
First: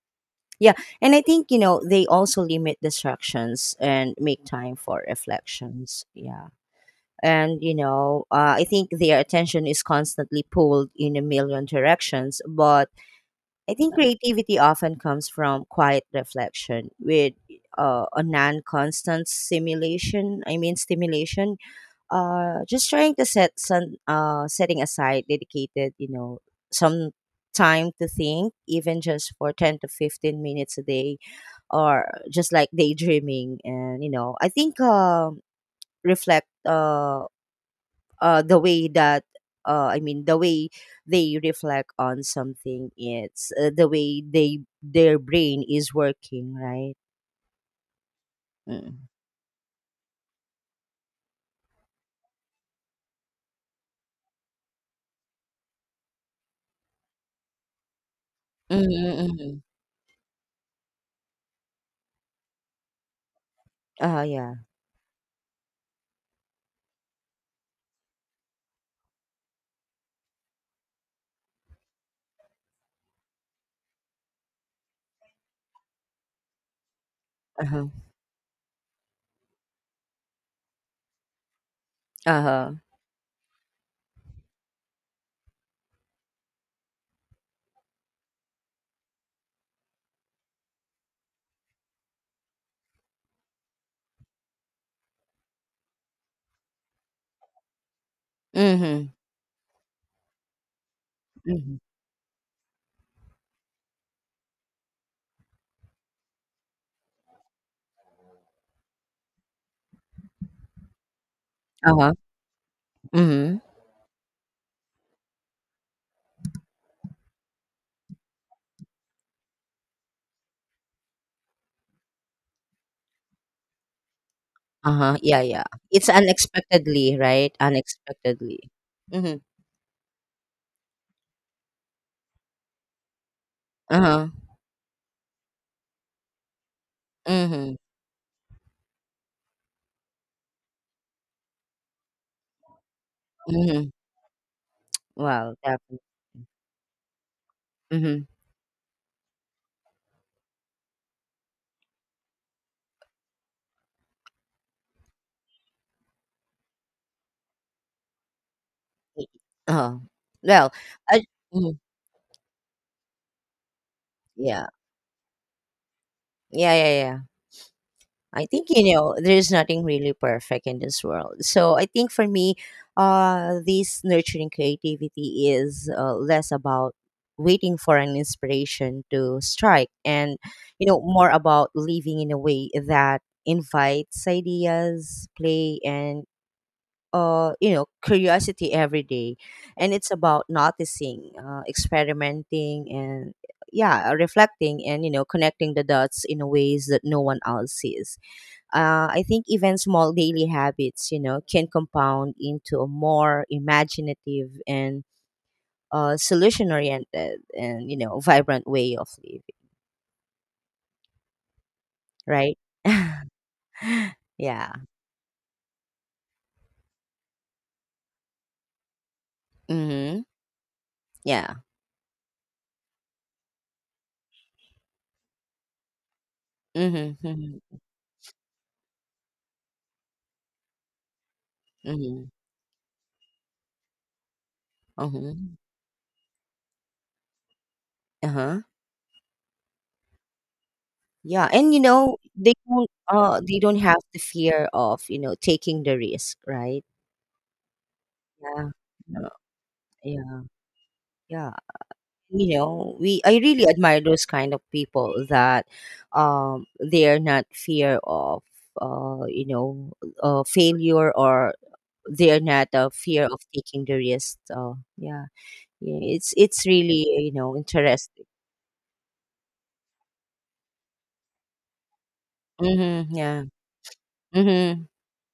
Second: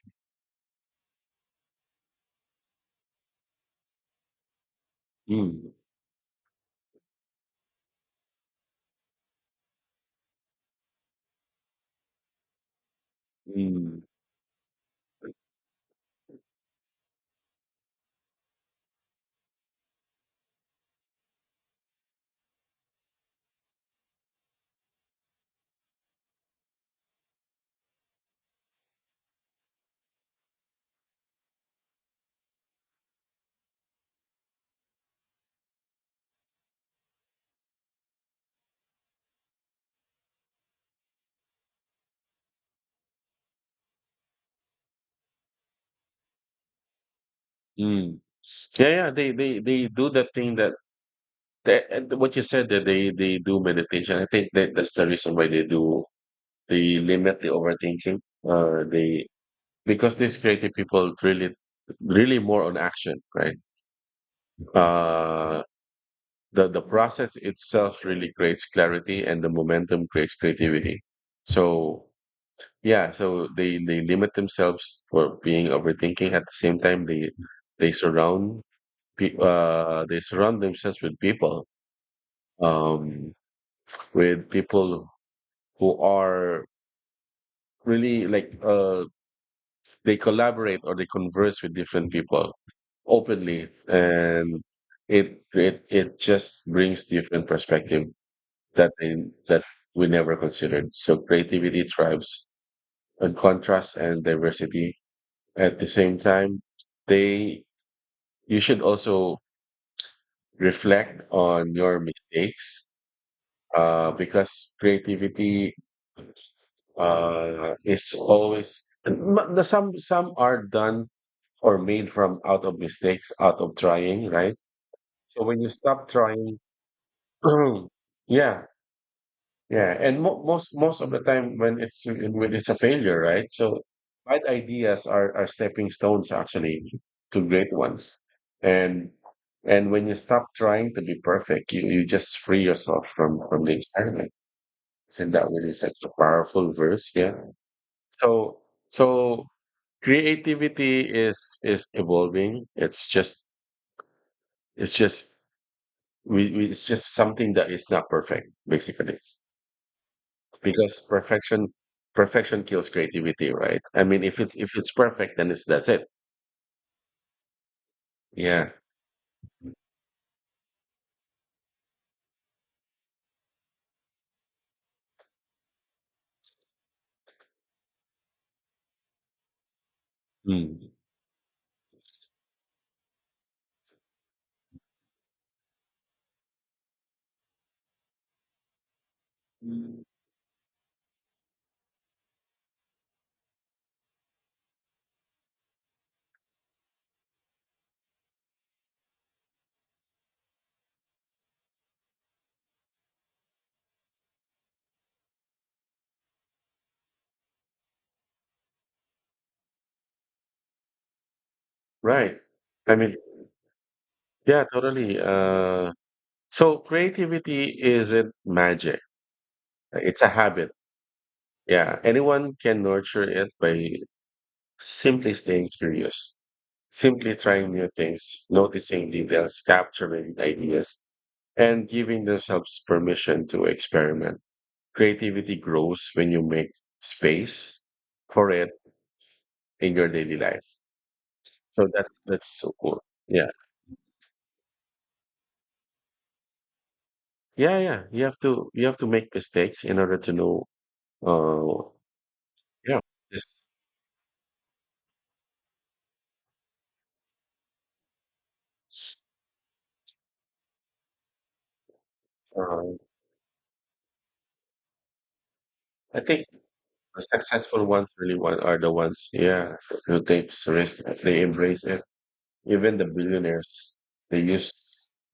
A: Yeah, and I think, they also limit distractions and make time for
B: Mm,
A: reflections. Yeah. And, I think their attention is constantly pulled in a million directions, but I think
B: mm,
A: creativity often comes from quiet reflection with a non-constant stimulation, I mean stimulation, just trying to set some setting aside dedicated some time to think even just for 10 to 15 minutes a day, or just like daydreaming, and I think, reflect, the way that I mean the way they reflect on something. It's the way they their brain is working, right?
B: mm. Yeah,
A: Mm.
B: yeah. They do that thing that, that and what you said that they do meditation. I think that that's the reason why they do, they limit the overthinking. Uh,
A: Mm-hmm,
B: they,
A: mm-hmm.
B: because these creative people really, really more on action, right?
A: Yeah.
B: Uh, the process itself really creates clarity and the momentum creates creativity so yeah so they limit themselves for being overthinking. At the same time,
A: Uh-huh.
B: they surround they surround themselves
A: Uh-huh.
B: um with people who are really like they collaborate or they converse with different people openly, and it just brings different perspective that
A: Mm-hmm,
B: they, that we never considered. So
A: mm-hmm.
B: creativity thrives on contrast and diversity. At the same time, they you should also reflect on your
A: Uh-huh.
B: mistakes
A: Mm-hmm.
B: because creativity is always the some are done or made from out of mistakes, out of trying, right?
A: Uh-huh, yeah,
B: So when
A: yeah.
B: you stop
A: It's
B: trying,
A: unexpectedly, right?
B: [clears throat]
A: Unexpectedly.
B: yeah,
A: Mhm.
B: yeah, and most of the time when it's a failure, right? So
A: Uh-huh.
B: bad ideas are stepping stones actually to great
A: Mhm,
B: ones, and and when you stop trying to be perfect, you just free yourself from the
A: mhm.
B: experiment. Isn't that
A: Well,
B: really such
A: definitely.
B: a powerful verse? Yeah.
A: Mhm.
B: So so creativity is evolving. It's just we it's just something that is not perfect, basically.
A: Y Oh, well,
B: Because
A: I
B: perfection
A: mhm,
B: perfection kills creativity, right? I mean,
A: yeah.
B: if it's perfect, then it's that's it.
A: Yeah, yeah, yeah. I think
B: Yeah.
A: there's nothing really perfect in this world. So I think for me, this nurturing creativity is less about waiting for an inspiration to strike, and
B: Mm.
A: more about living in a way that invites ideas, play, and curiosity every day. And it's about noticing, experimenting, and yeah, reflecting, and connecting the dots in ways that no one else sees. I think even small daily habits, can compound into a more imaginative and solution oriented and, vibrant way of living,
B: Right.
A: right?
B: I
A: [laughs]
B: mean, yeah,
A: Yeah.
B: totally. So creativity isn't magic.
A: Mm-hmm.
B: It's a habit.
A: Yeah.
B: Yeah. Anyone can nurture it by simply staying curious,
A: Mm-hmm.
B: simply
A: Mm-hmm.
B: trying new things, noticing details, capturing ideas, and giving
A: Mm-hmm.
B: themselves permission to experiment.
A: Uh-huh.
B: Creativity grows when you make space for
A: Uh-huh.
B: it in your daily life.
A: Yeah. And,
B: So that's
A: they
B: so
A: don't,
B: cool.
A: uh,
B: Yeah,
A: they don't have the fear of, taking the risk, right?
B: yeah, yeah.
A: Yeah.
B: You have to
A: Uh,
B: make mistakes in order to
A: Yeah.
B: know.
A: Yeah.
B: Uh, yeah,
A: We I
B: this.
A: really admire those kind of people that, um they're not fear of, uh you know failure, or they're not a
B: Um,
A: fear of taking the risk, so yeah. Yeah,
B: I
A: it's
B: think
A: it's really
B: the successful ones
A: interesting.
B: really one are the ones. Yeah, who takes risks. They embrace it. Even the
A: Hmm. Yeah.
B: billionaires, they use.
A: Hmm.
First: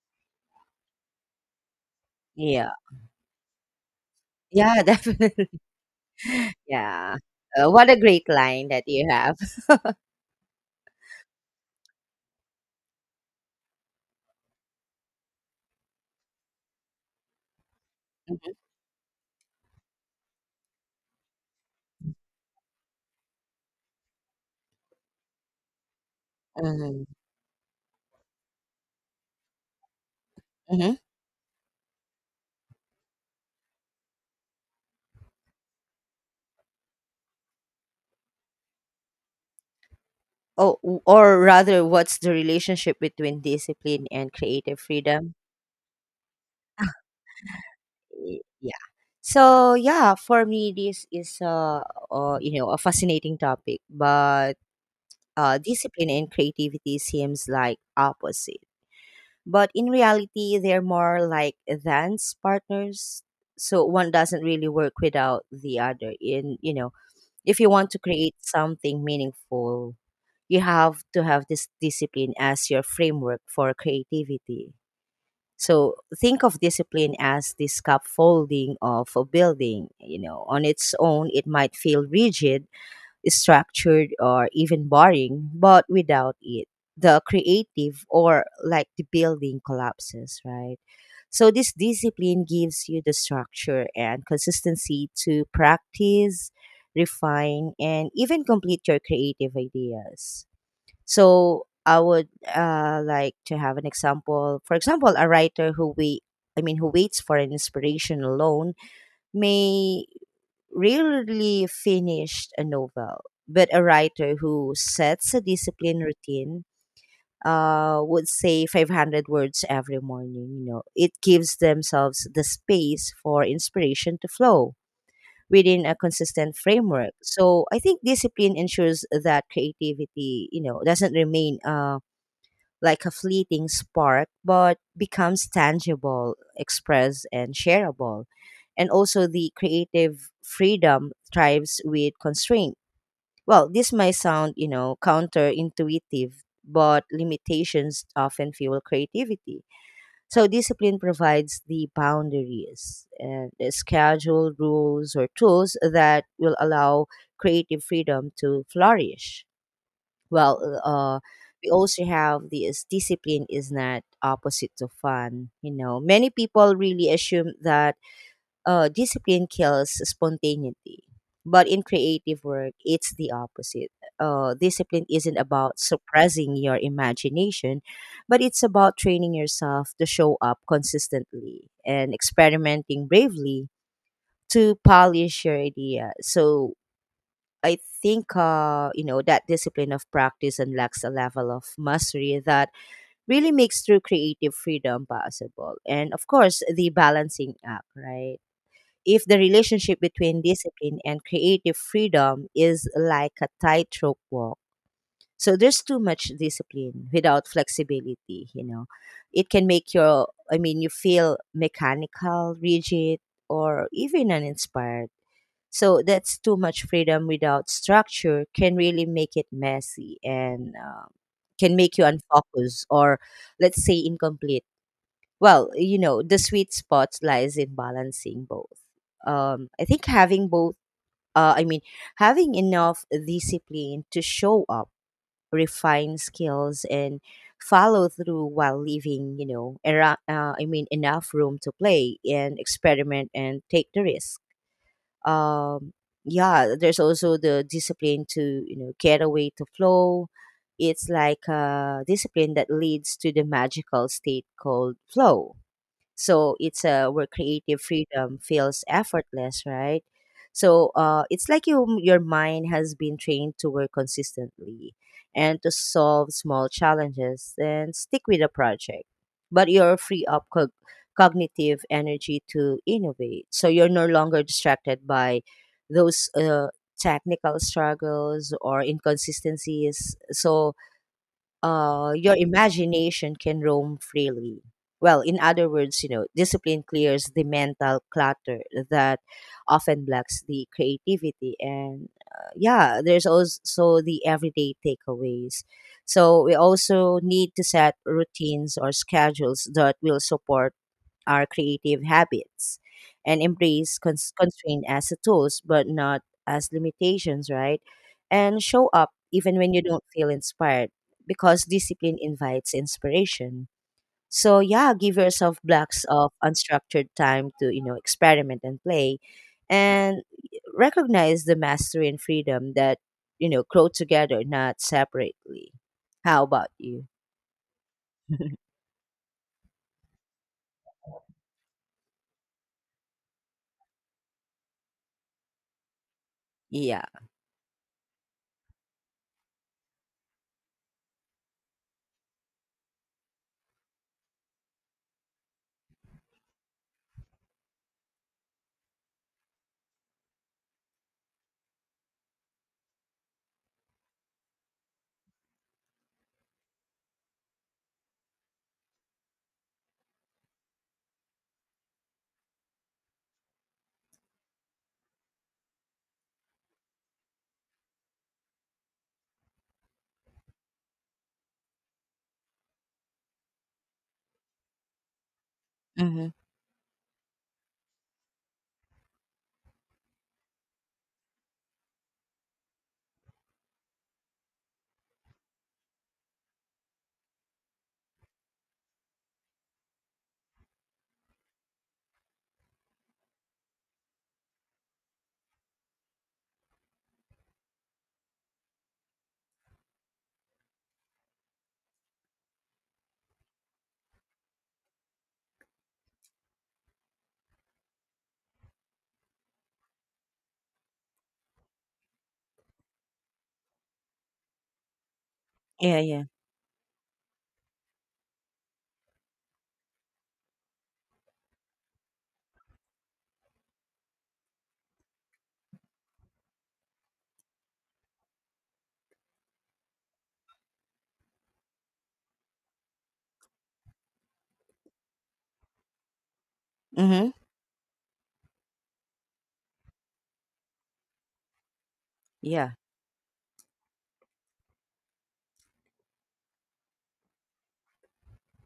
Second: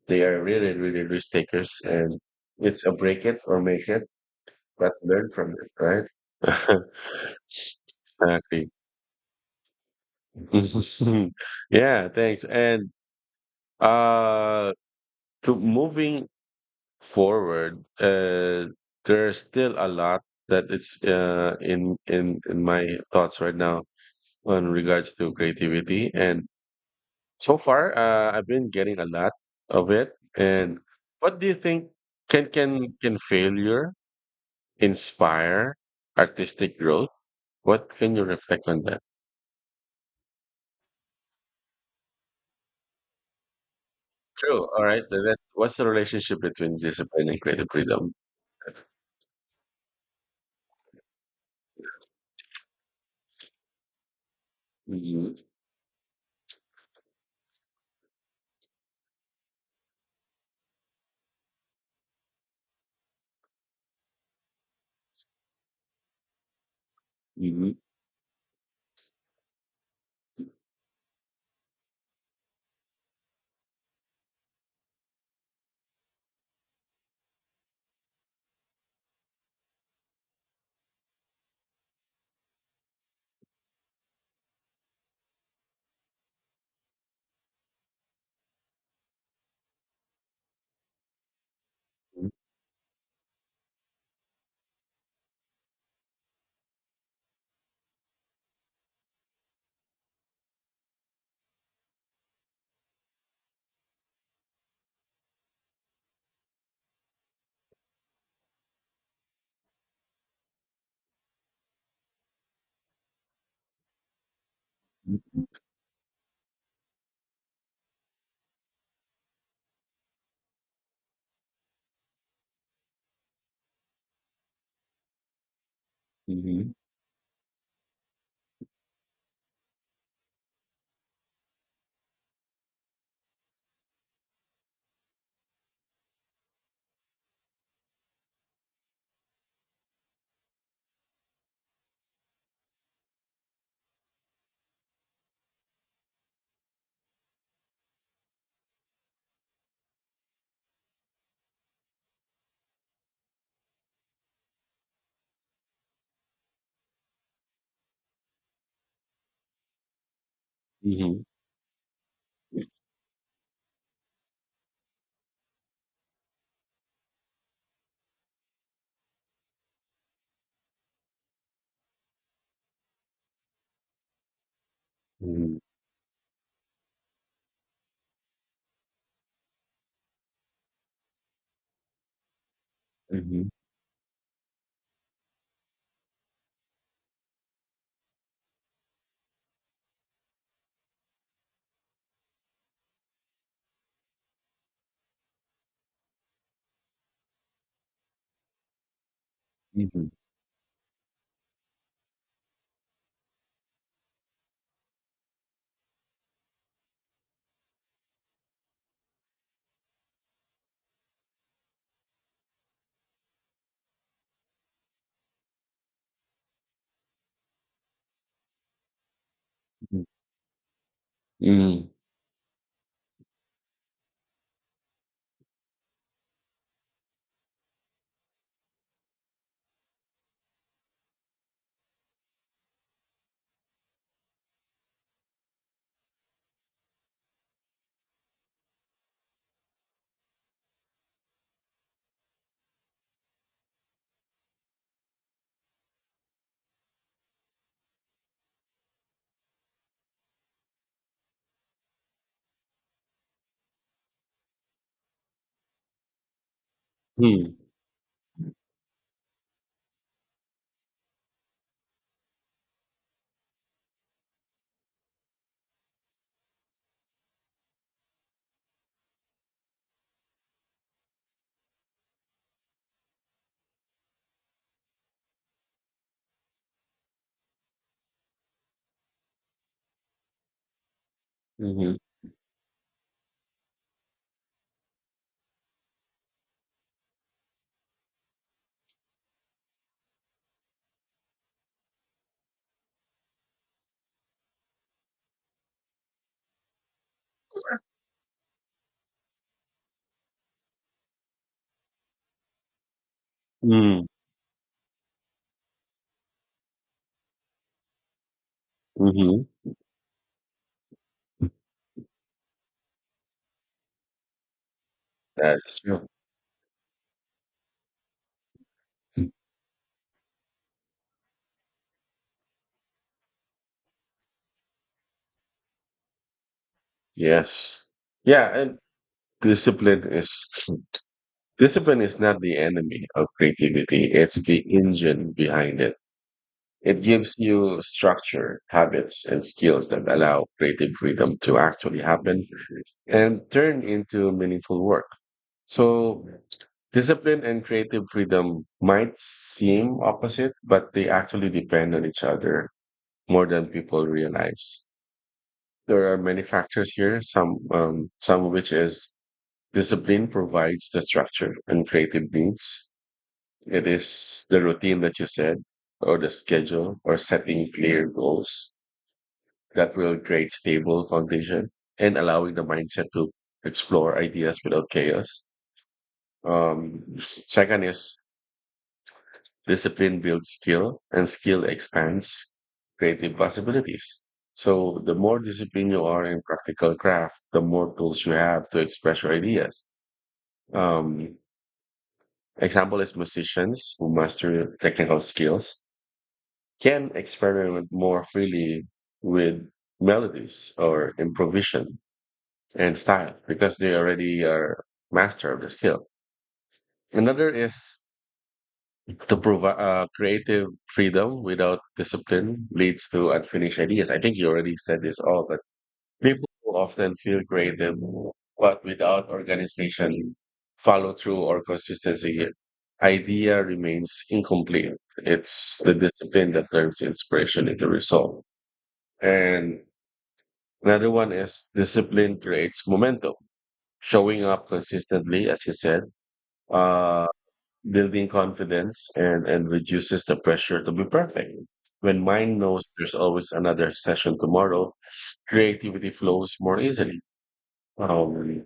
B: They are really risk takers, and
A: Yeah,
B: it's a break it or make it,
A: yeah. [laughs]
B: but learn
A: Definitely.
B: from it, right? [laughs]
A: Yeah. What a great line
B: exactly.
A: that you have.
B: Mhm. [laughs] Yeah, thanks. And uh to moving forward, there's still a lot that it's in my thoughts right now on regards to creativity. And
A: Hmm.
B: so far, I've been getting a lot of it. And
A: Hmm.
B: what do you think, can failure inspire artistic growth? What can you reflect on that?
A: Oh, or rather, what's the relationship between discipline and
B: True.
A: creative
B: All right. Then
A: freedom?
B: that's, what's the relationship between discipline and creative freedom?
A: Yeah, so yeah, for me this is a fascinating topic, but
B: Mhm.
A: discipline and creativity seems like opposite, but in reality they're more like dance partners, so one doesn't really work without the other in you know if you
B: Mhm.
A: want to create something meaningful. You have to have this discipline as your framework for creativity, so think of discipline as the scaffolding of a building. You know, on its own, it might feel rigid, structured, or even boring, but without it, the creative or like the building collapses, right? So this discipline gives you the structure and consistency to practice, refine, and even complete your creative ideas. So I would like to have an example. For example, a writer who who waits for an inspiration alone may rarely finish a novel. But a writer who sets a
B: Mhm.
A: discipline routine would say 500 words every morning. You know, it gives themselves the space for inspiration to flow within a consistent
B: Mhm.
A: framework. So I think discipline ensures that creativity, doesn't remain. Like a fleeting spark, but becomes tangible, expressed, and shareable. And also, the creative freedom thrives with constraint. Well, this might sound, counterintuitive, but limitations often fuel creativity. So, discipline provides the boundaries and the schedule, rules, or tools that will allow creative freedom to flourish. Well,
B: Mhm.
A: we also have this discipline is not opposite to fun. Many people really assume that discipline kills spontaneity, but in creative work, it's the opposite. Discipline isn't about suppressing your imagination, but it's about training yourself to show up consistently and experimenting
B: Mhm.
A: bravely to polish your idea. So I think that discipline of practice unlocks a level of mastery that really makes true creative freedom possible. And of course, the balancing act, right? If the relationship
B: Mhm.
A: between discipline and creative freedom is like a tightrope walk, so there's too much discipline without flexibility. You know, it can make you feel mechanical, rigid, or even uninspired, so that's too much freedom without structure can really make it
B: Mhm.
A: messy, and can
B: Mhm.
A: make you unfocused, or let's say incomplete. Well, the sweet spot lies in balancing both. I think having both, I mean, having enough discipline to show up, refine skills, and follow through while leaving, I mean, enough room to play and experiment and take the risk, um, yeah, there's also the discipline to get away to flow. It's like a discipline that leads to the magical state called flow. So it's where
B: Mhm.
A: creative freedom feels effortless, right? So it's like your mind has been trained to work consistently and to solve small challenges and stick with a project. But you're free up cognitive energy to innovate. So you're no longer distracted by those technical struggles or inconsistencies. So
B: Mhm.
A: your imagination can roam freely. Well, in other words, discipline clears the mental clutter that often blocks the creativity. And yeah, there's also the everyday takeaways. So we also need to set routines or schedules that will support our creative habits and embrace
B: Mhm.
A: constraint as a tools but not as limitations, right? And show up
B: Mhm.
A: even when you don't feel inspired because discipline invites inspiration. So yeah, give yourself
B: That's
A: blocks
B: true.
A: of unstructured time to, experiment and play, and recognize the mastery and freedom that, grow together, not separately. How about you?
B: Yes. Yeah,
A: [laughs]
B: and discipline is discipline is not the enemy of creativity. It's the engine behind it. It
A: Yeah.
B: gives you structure, habits, and skills that allow creative freedom to actually happen and turn into meaningful work. So, discipline and creative freedom might seem opposite, but they actually depend on each other more than people realize. There are many factors here, some of which is discipline provides the structure and creative needs. It is the routine that you said, or the schedule, or setting clear goals that will create stable foundation and allowing the mindset to explore ideas without chaos.
A: Mm-hmm.
B: Second is discipline builds skill, and skill expands creative possibilities. So the more disciplined you are in practical craft, the more tools you have to express your ideas. Um, example is musicians who master technical skills can experiment more freely with melodies or improvisation and style because they already are master of the skill. Another is to provide creative freedom without discipline leads to unfinished ideas. I think you already said this all, but
A: Yeah, yeah.
B: people who often feel creative, but without organization, follow through, or consistency, idea remains incomplete. It's the discipline that turns inspiration into result. And another one is discipline creates momentum. Showing up consistently, as you said, uh,
A: Mm-hmm.
B: building confidence and reduces the pressure to be perfect. When mind
A: Yeah.
B: knows there's always another session tomorrow, creativity flows more easily. Um,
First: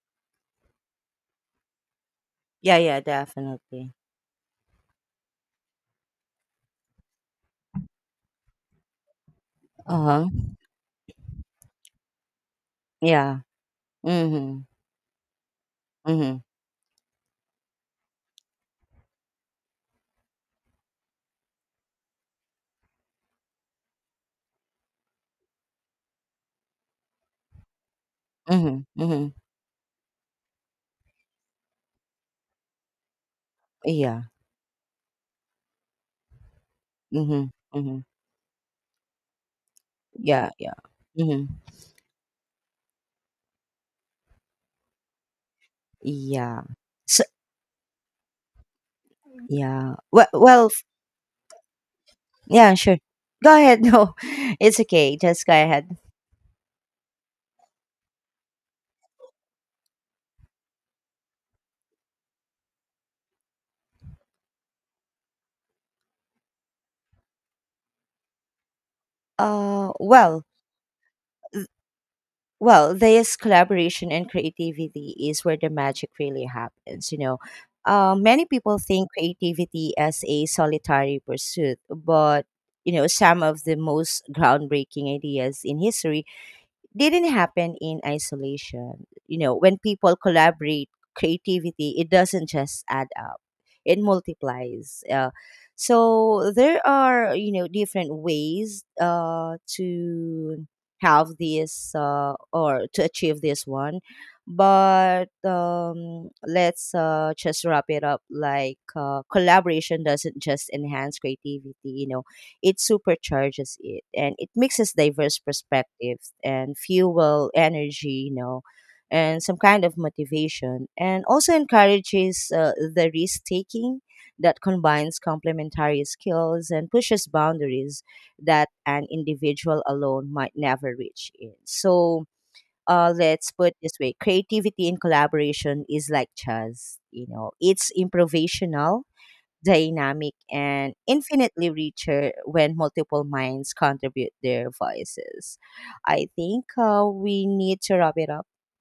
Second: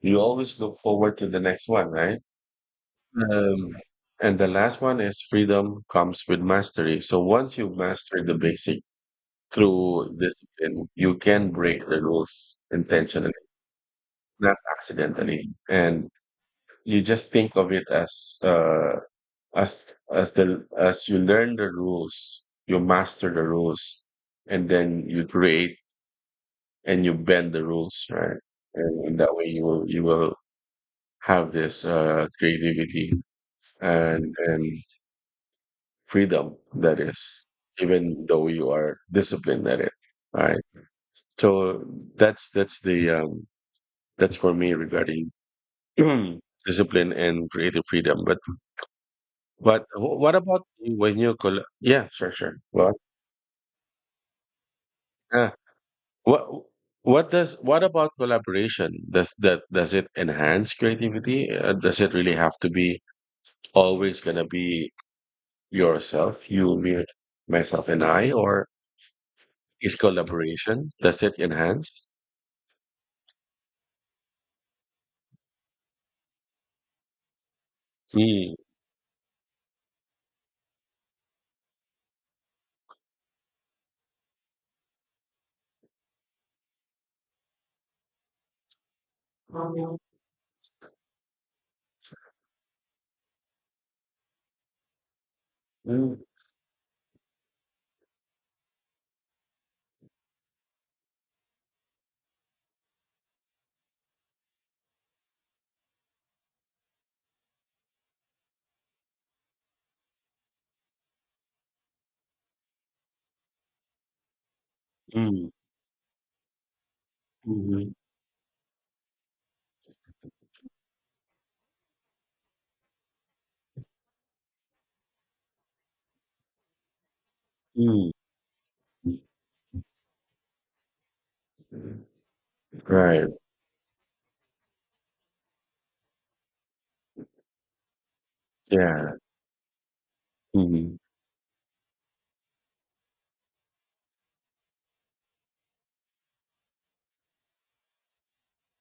B: you always look forward to the next one, right?
A: Yeah, yeah,
B: Um,
A: definitely.
B: and the last one is freedom comes with mastery. So once you've mastered the basic through
A: Uh-huh.
B: discipline, you can break the rules intentionally,
A: Yeah.
B: not
A: Mhm.
B: accidentally, and
A: Mhm.
B: you just think of it as as the as you learn the rules you master the rules and then you create and you bend the rules, right?
A: Mhm.
B: And, in that
A: Mhm.
B: way you will have this creativity
A: Yeah.
B: and freedom that is
A: Mhm. Mhm.
B: even though you are disciplined at it. All
A: Yeah,
B: right.
A: yeah. Mhm.
B: So that's the that's for me regarding
A: Yeah.
B: [clears throat] discipline
A: So,
B: and creative freedom, but
A: yeah. Well,
B: what about you when you colla Yeah, sure, sure.
A: yeah,
B: What?
A: sure. Go ahead. [laughs] No. It's okay. Just
B: Uh,
A: go ahead.
B: what what does what about collaboration? Does that does it enhance creativity? Does it really have to be always gonna be yourself, you, me, myself, and I, or is
A: Well,
B: collaboration does it enhance?
A: this collaboration and creativity is where the magic really happens. Many
B: Mm.
A: people think creativity as a solitary pursuit, but some of the most groundbreaking ideas in history didn't happen in isolation. You know, when
B: Mm,
A: people collaborate, creativity, it doesn't just add up, it multiplies.
B: mm,
A: So there are, different ways to have this, or to achieve this one. But let's just wrap it up. Like, collaboration doesn't just enhance creativity, it supercharges it, and it mixes diverse
B: mm,
A: perspectives and fuel energy, and some kind of motivation, and also encourages the risk taking that combines complementary skills and pushes boundaries
B: mhm,
A: that an individual alone might never reach in.
B: mm.
A: So
B: Right.
A: let's put it this way, creativity in collaboration is like jazz, it's improvisational,
B: Yeah.
A: dynamic, and
B: Mhm.
A: infinitely richer when multiple minds contribute their voices. I think we need to wrap it up. [laughs]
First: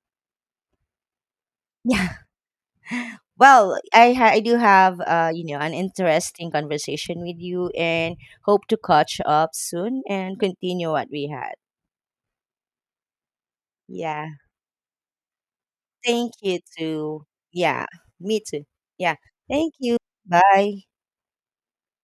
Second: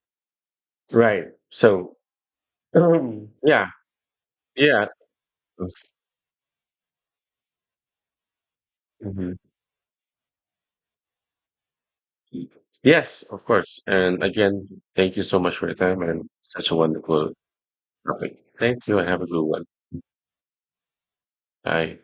B: Right. So,
A: Yeah.
B: [clears throat] yeah.
A: Well, I do
B: Yeah.
A: have an interesting conversation with you and hope to catch
B: Mhm.
A: up soon and continue what we had.
B: Yes, of course. And
A: Yeah.
B: again, thank you so much for your time and
A: Thank you
B: such a
A: too.
B: wonderful
A: Yeah.
B: topic.
A: Me too.
B: Thank you and
A: Yeah.
B: have a good one.
A: Thank you. Bye.
B: Bye.